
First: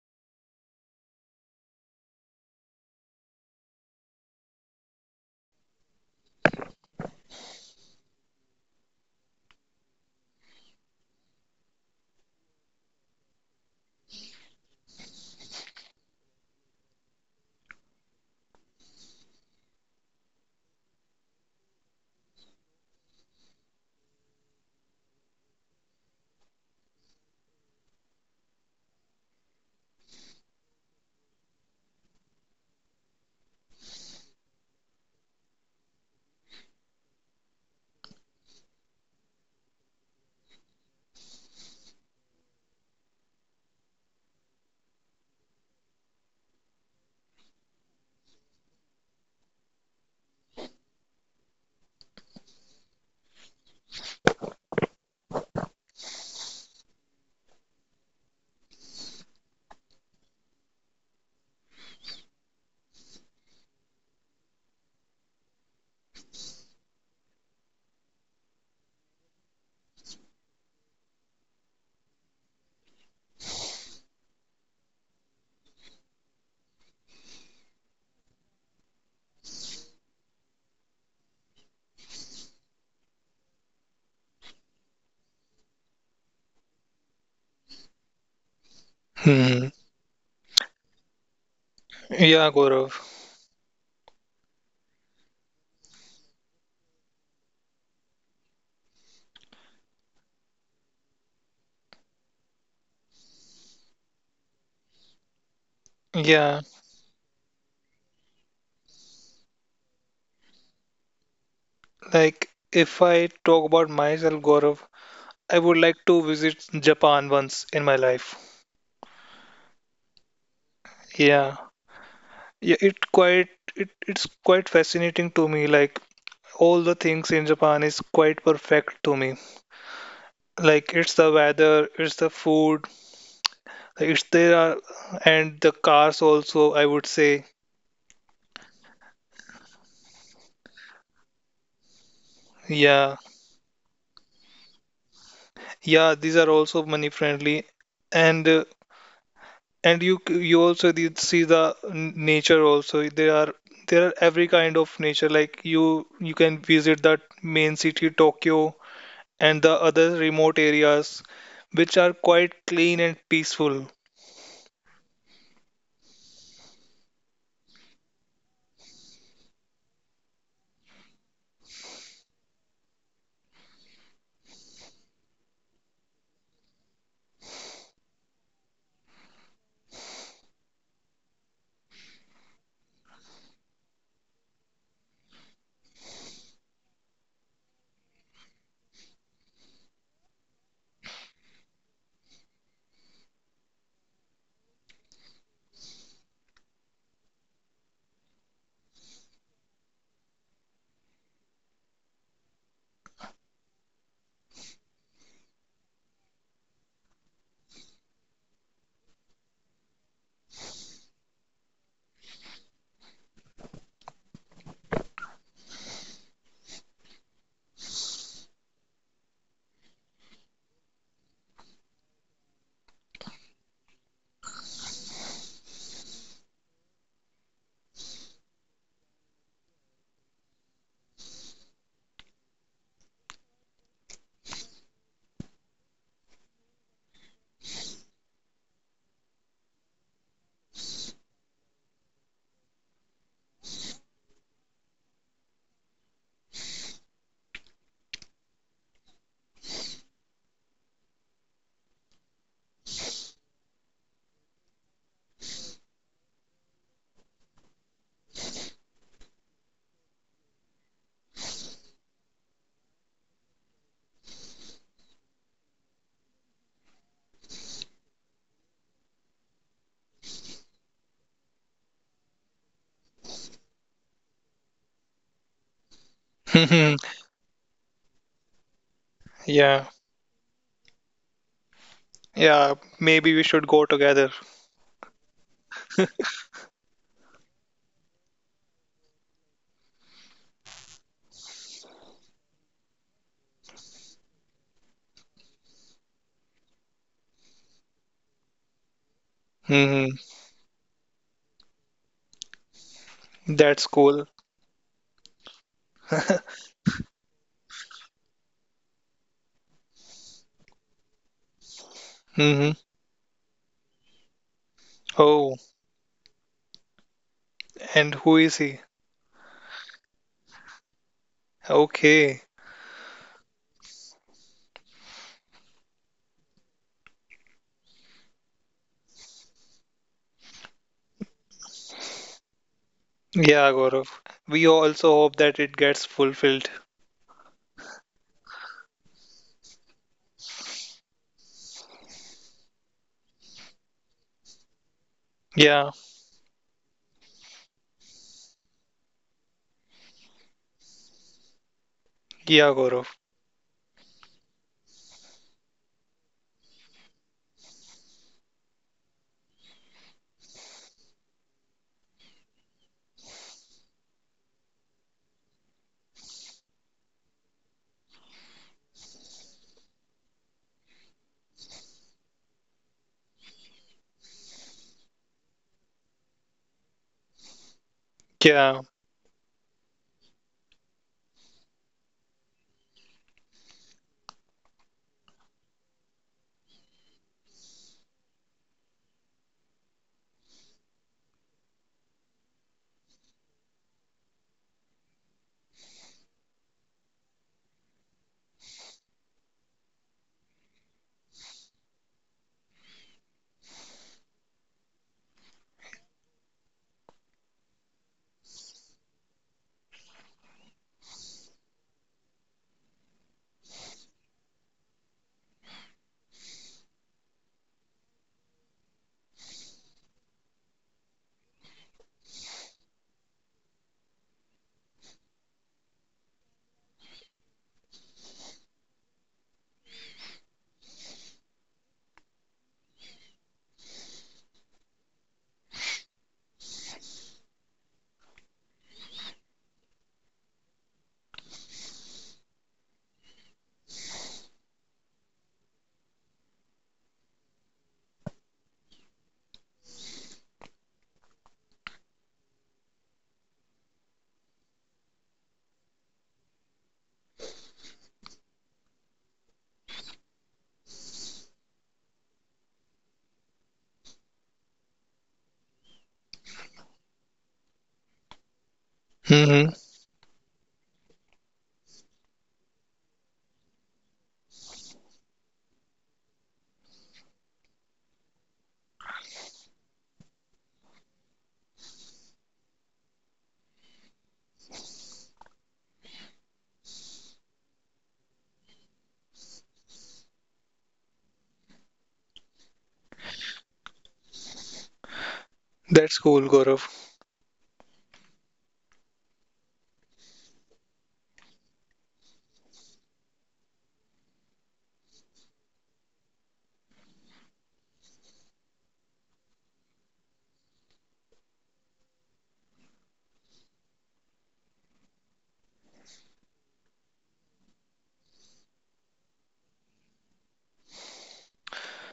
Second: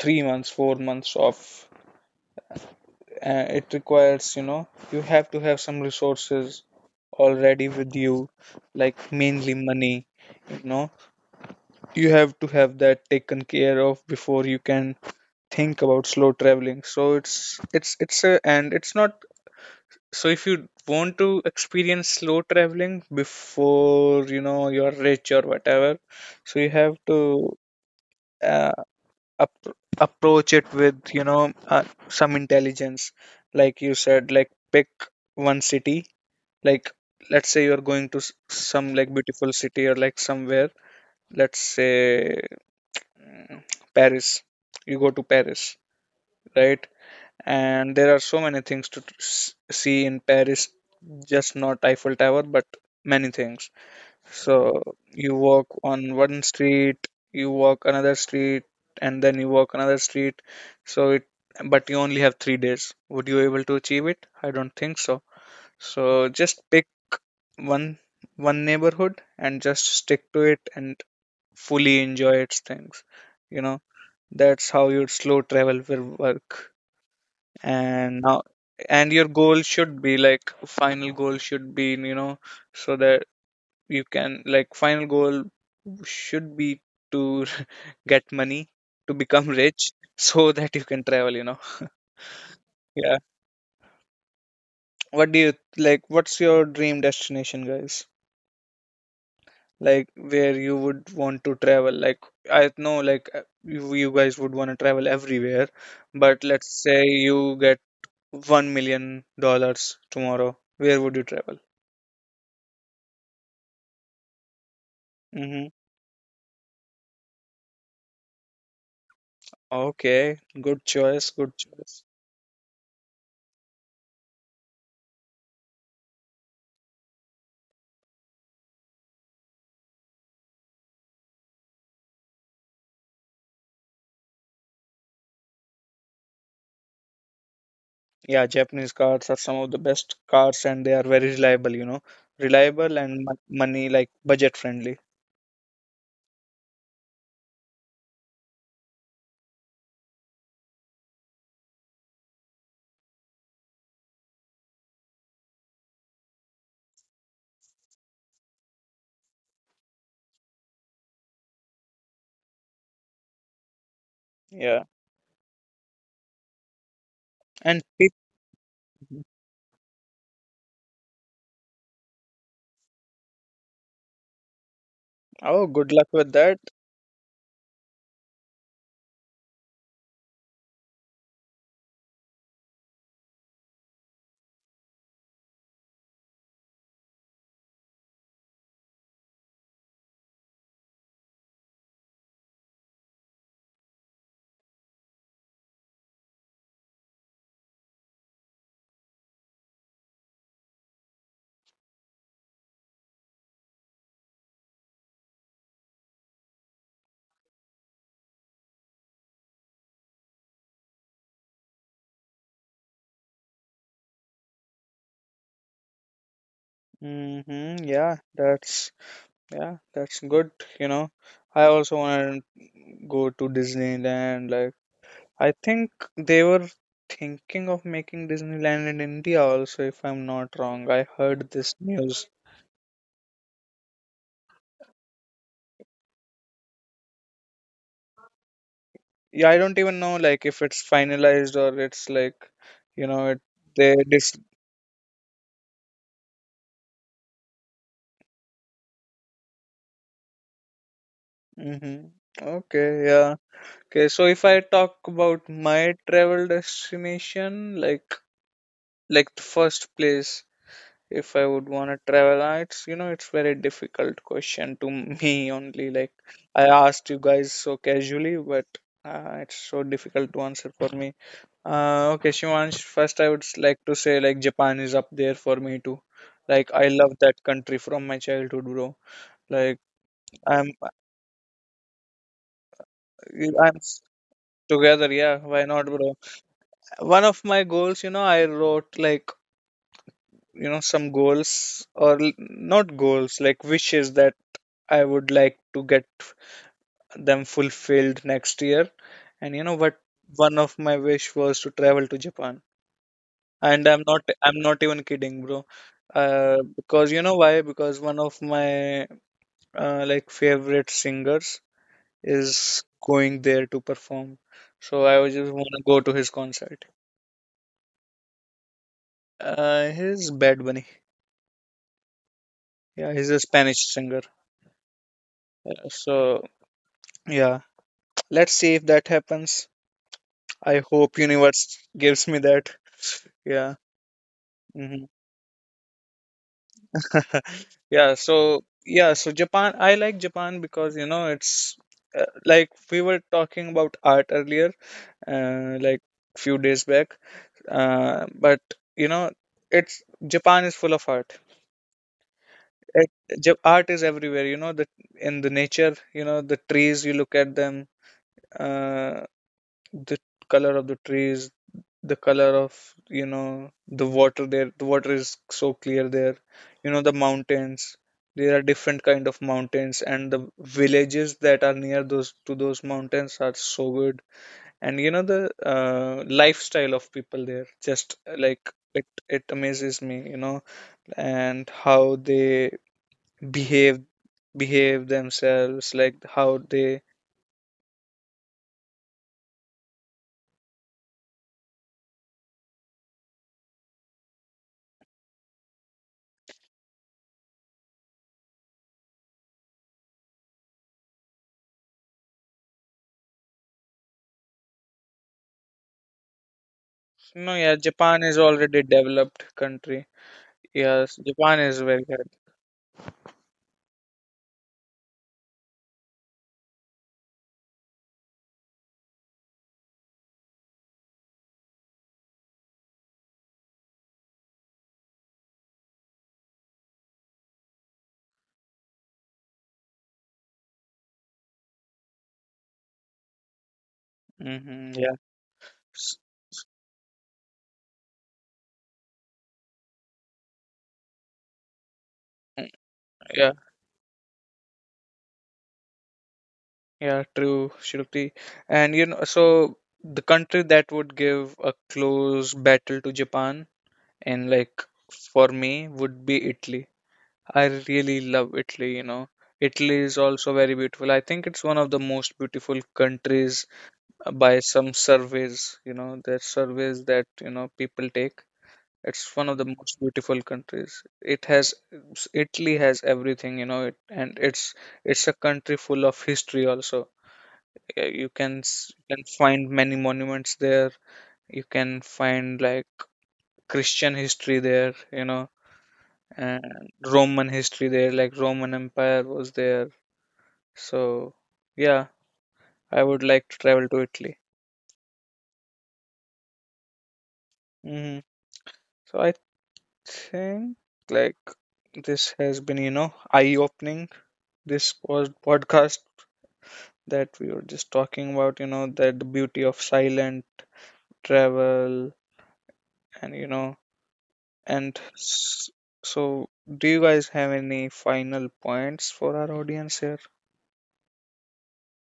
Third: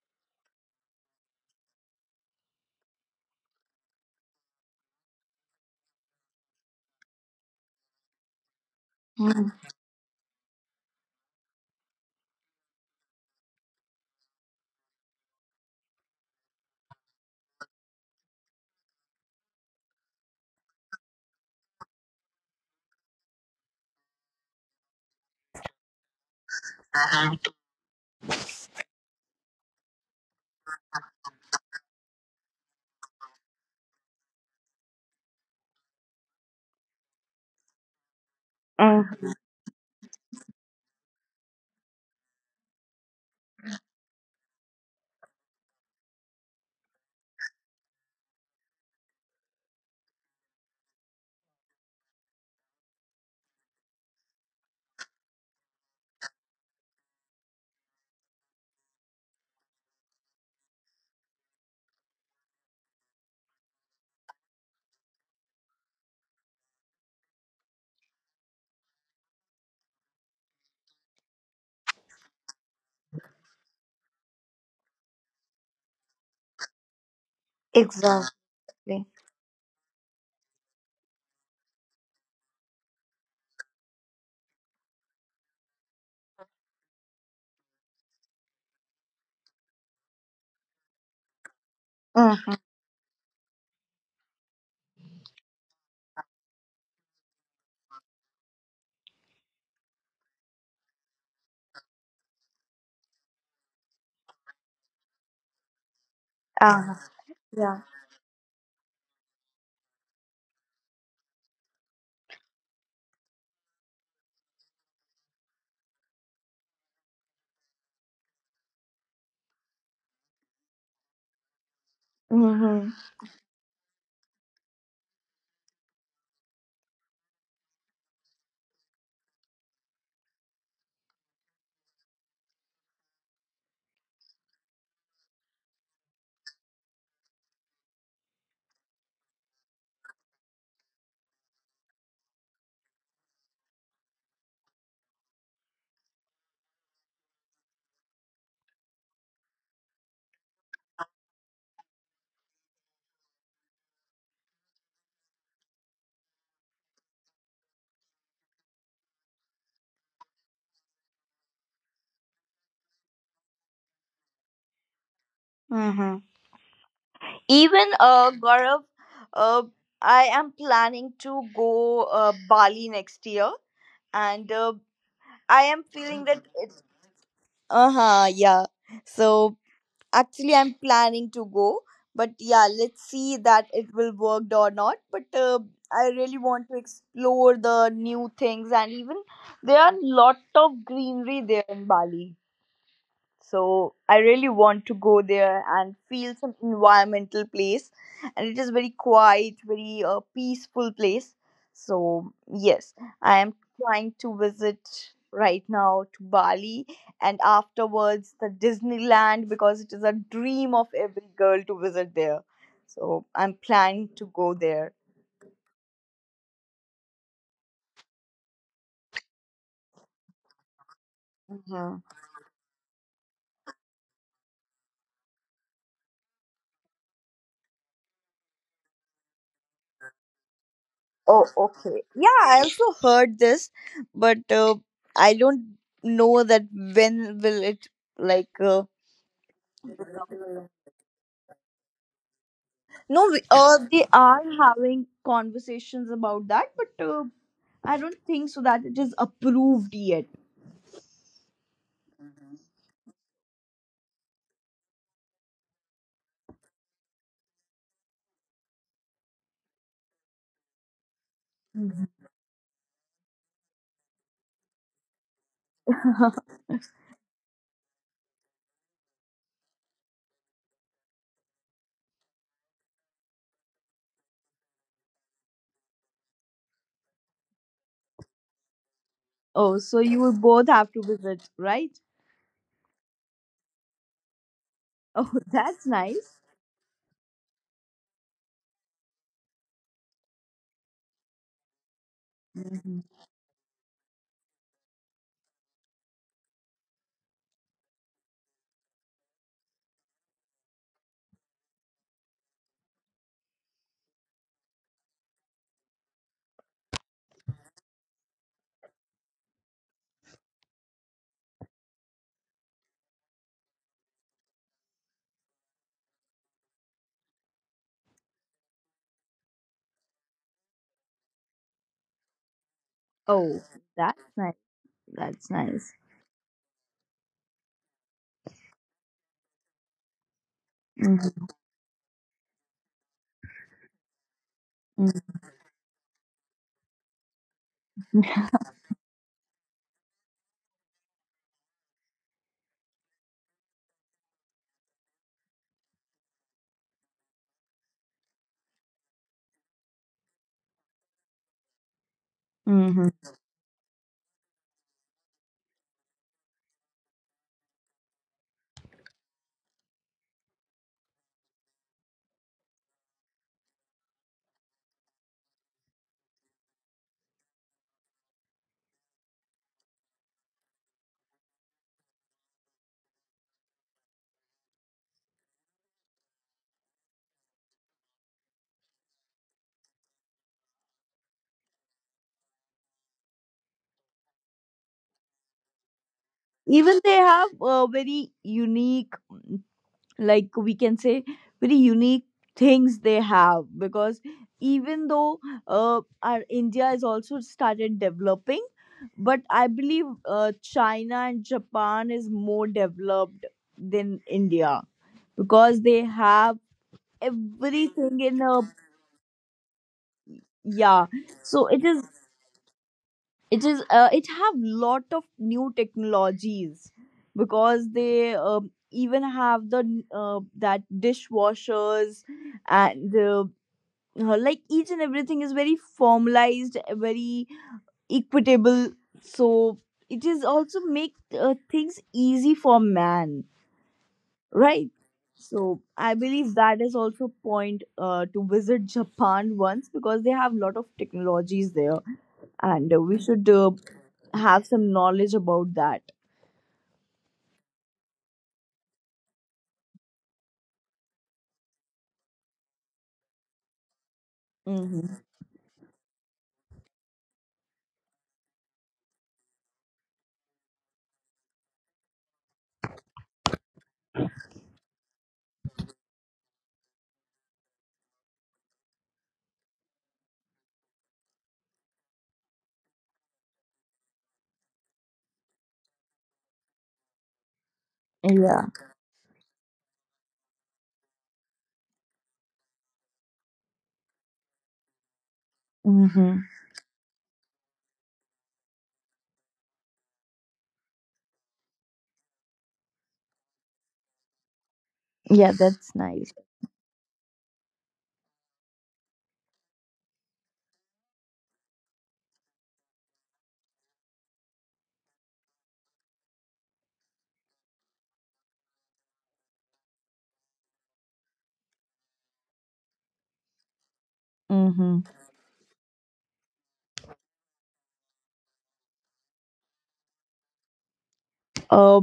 S1: 3 months, 4 months off. It requires, you have to have some resources already with you, like
S2: mm-hmm.
S1: mainly money. You know you have to have that taken care of before you can think about slow traveling. So it's a and it's not. So if you want to experience slow traveling before you're rich or whatever. So you have to uh, up, approach it with some intelligence. Like you said, like, pick one city. Like, let's say you're going to some, like,
S2: Mm-hmm.
S1: beautiful city, or, like, somewhere. Let's say, mm, Paris. You go to Paris, right? And there are so many things to see in Paris, just not Eiffel Tower, but many things. So you walk on one street, you walk another street, and then you walk another street. So it, but you only have 3 days. Would you able to achieve it? I don't think so. So just pick one one neighborhood and just stick to it and fully enjoy its things. You know, that's how your slow travel will work. And
S2: Exactly.
S1: now, and your goal should be, like, final goal should be, so that you can, like, final goal should be to get money, to become
S3: Hmm.
S1: rich, so that you can travel.
S3: Yeah,
S2: mm,
S3: Gaurav.
S1: Yeah, what do you like, what's your dream destination, guys? Like, where you would want to travel. Like, I know, like, you, you guys would want to travel everywhere. But
S3: Yeah,
S1: let's
S2: uh,
S1: say you get
S2: yeah.
S1: $1 million tomorrow. Where would you travel?
S3: like if I talk about myself, Gaurav, I
S1: Mm-hmm.
S3: would like to visit Japan once in my life.
S1: Okay, good choice, good
S3: Yeah.
S1: choice.
S3: Yeah,
S2: Mm-hmm,
S3: it's quite fascinating to me. Like all the things in Japan is quite perfect to me. Like it's the weather, it's the food, like it's there are and the cars also, I would say.
S1: Yeah, Japanese cars are some of the best cars, and they are very reliable, you know. Reliable
S3: Yeah.
S1: and money, like, budget friendly.
S3: Yeah, these are also money friendly, and uh, and you also did see the nature also. There are every kind of nature. Like you can visit that main city Tokyo and the other remote areas, which are quite clean and peaceful.
S1: Yeah.
S2: mm-hmm.
S1: And
S2: Even
S1: cheap.
S2: Gaurav, uh, I am planning to go Bali next year, and I
S1: Oh,
S2: am
S1: good luck
S2: feeling
S1: with
S2: that
S1: that.
S2: it's uh huh yeah. So actually, I'm planning to go, but yeah, let's see that it will work or not. But I really want to explore the new things, and even there are lot of greenery there in Bali. So I really want to go there and feel some environmental place, and it is very quiet, very peaceful place. So yes, I am trying to visit right now to Bali, and afterwards the Disneyland because it is a dream of every girl to visit there. So I'm planning to go there.
S1: Mm-hmm. Yeah, that's good, you know. I also
S2: Mhm.
S1: want to go to Disneyland. Like, I think they were thinking of making Disneyland in India also, if I'm not wrong. I
S2: Oh,
S1: heard this
S2: okay.
S1: news.
S2: Yeah, I also heard this, but I don't know that when will it like. Uh,
S1: Yeah, I don't even know, like, if it's finalized or it's like, you know
S2: no,
S1: it they
S2: they
S1: dis
S2: are having conversations about that, but I don't think so that it is approved yet.
S1: Mm-hmm. Okay, yeah. Okay, so if I talk about my travel destination, like the first place, if I would want to
S2: Mhm.
S1: travel, it's, very difficult question to me only. Like, I asked you guys so casually, but it's so difficult to answer for me. Okay, Shivansh, first I would like to say, like, Japan is up there for me too. Like, I
S3: Mhm.
S1: love that country from my childhood, bro. Like,
S2: Oh,
S3: Yeah,
S2: so you will both
S1: I'm
S2: have to visit, right?
S3: yeah. Maybe we should
S1: I'm
S3: go
S1: s-
S3: together.
S1: together,
S2: Oh,
S1: yeah. Why not,
S2: that's
S1: bro?
S2: nice.
S1: One of my goals, I wrote, like, some goals, or not
S2: Mhm.
S1: goals, like wishes, that I would like to get them fulfilled next year. And you know what,
S3: Hmm.
S1: one of my wish was to travel to Japan, and
S3: That's
S1: i'm not
S3: cool.
S1: i'm not even kidding, bro. Because you know why? Because one of my, like, favorite singers is
S3: Hmm.
S1: going there to perform. So I was just
S3: Oh,
S1: want to go to his concert.
S3: and who is he?
S1: He's Bad Bunny.
S3: Okay.
S1: Yeah, he's a
S2: Oh,
S1: Spanish singer.
S2: that's nice. That's nice.
S1: So yeah, let's see if that happens. I hope universe gives me that. Yeah.
S3: Yeah, Gaurav. We
S1: Hmm.
S3: also hope that it gets fulfilled.
S1: Yeah, so, Japan, I like Japan because, it's, like, we were talking about art earlier,
S3: Yeah.
S1: like, few days back. But you know, it's Japan is full of art.
S3: Yeah, Gaurav.
S1: It,
S2: Hmm.
S1: Art is everywhere. You know, the in the nature, the trees. You look at them, uh, the color of the trees, the color of, the water there. The water is so clear there. The mountains, there are different kind of mountains, and the villages that are near those mountains are so good. And the lifestyle of people there just, like,
S3: Yeah.
S1: it amazes me. And how they behave behave themselves, like, how they—
S2: Even they have very unique like we can say very unique things they have, because even though our India is also started developing, but I believe China and Japan is more developed than India because they have
S1: No, yeah, Japan
S2: everything
S1: is
S2: in a.
S1: already developed country.
S2: Yeah,
S1: Yes, Japan
S2: so
S1: is very good.
S2: it have lot of new technologies because they even have the that dishwashers. And like each and everything is very formalized, very equitable. So it is also make things easy for man,
S1: Hmm.
S2: right? So I
S1: S-
S2: believe that is also point to visit Japan once because they have a lot of technologies there.
S1: mm,
S2: And we should
S1: Yeah,
S2: have some knowledge about that.
S1: yeah, true, Shruti. And so the country that would give a close battle to Japan, and, like,
S2: Hmm.
S1: for me, would be Italy. I really love Italy. Italy is also very beautiful. I think it's one of the most beautiful countries, by some surveys, there's surveys that, people take. It's one of the
S3: Hmm.
S1: most beautiful countries. It has Italy has everything, and it's a country full of history also. Yeah. You can
S2: Yeah.
S1: s- you can find many monuments there. You can find, like, Christian history there,
S2: Hmm.
S1: and Roman history there, like Roman Empire was there. So, yeah, I would like to travel to Italy.
S2: Yeah, that's
S3: That's
S2: nice.
S3: cool, Gaurav.
S1: Hmm. So I think, like, this has been, eye-opening. This was podcast that we were just talking about, that the beauty of silent travel. And and
S2: Hmm.
S1: s- so do you guys have any final points for our audience here?
S2: uh,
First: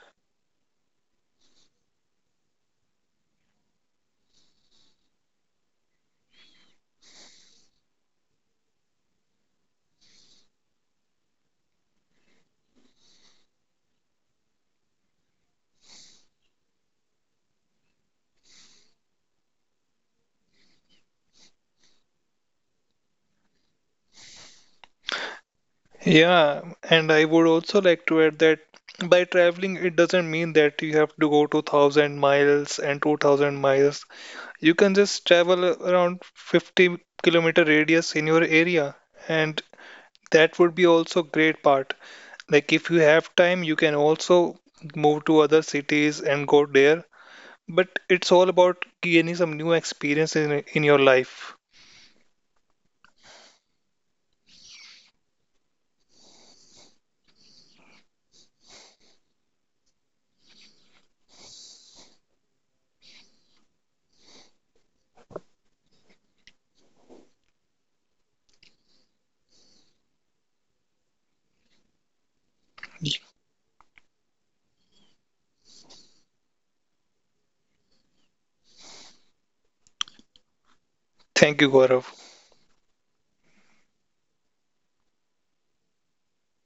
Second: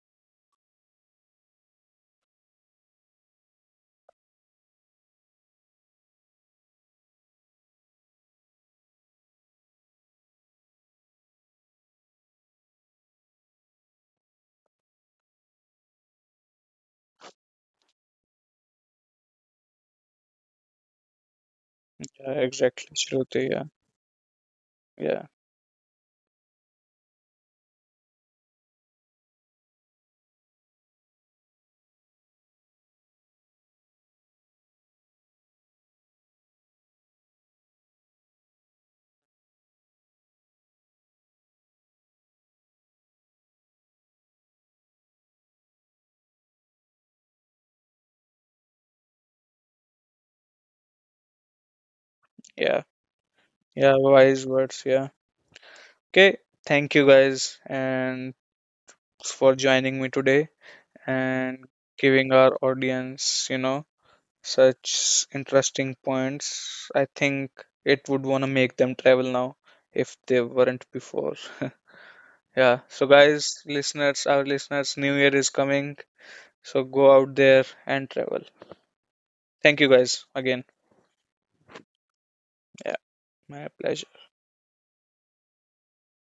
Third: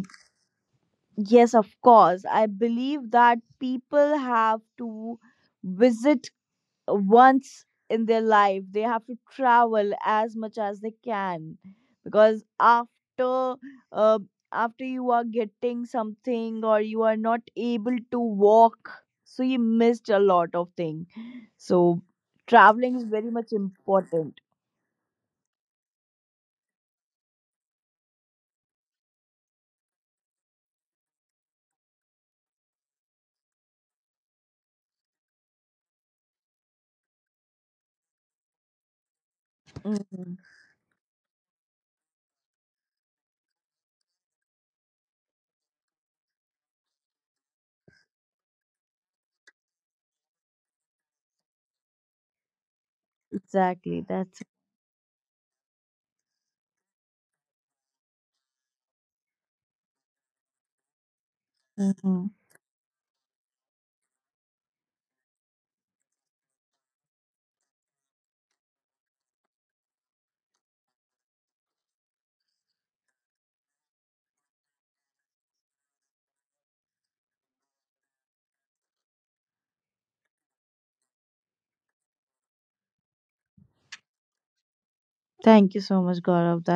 S2: Yes, of course. I believe that people have to visit once in their life. They have to travel as much as they can because uh, after you are getting something or you are not able to walk, so you missed a lot of things. So
S1: Yeah, exactly,
S2: traveling is very much
S1: Shruti. Yeah,
S2: important.
S1: yeah,
S3: Yeah, and I would also like to add that by traveling, it doesn't mean that you have to go 2000 miles and 2000 miles. You can just travel around 50-kilometer radius in your area, and
S2: Mm,
S3: that would be also great part. Like if you have time, you can also move to other cities and go there. But it's all about gaining some new experience in your life.
S1: yeah, yeah,
S2: exactly. That's.
S1: wise words. Yeah. Okay, thank you, guys, and for joining me today and
S2: Mhm.
S1: giving our audience, such interesting points. I think it would want to make them travel now if they weren't before. Yeah. So, guys, our listeners, New Year is coming. So, go out there and travel. Thank you, guys, again.
S3: Thank you, Gaurav.
S1: Yeah. My pleasure.
S2: Thank you so much, Gaurav. That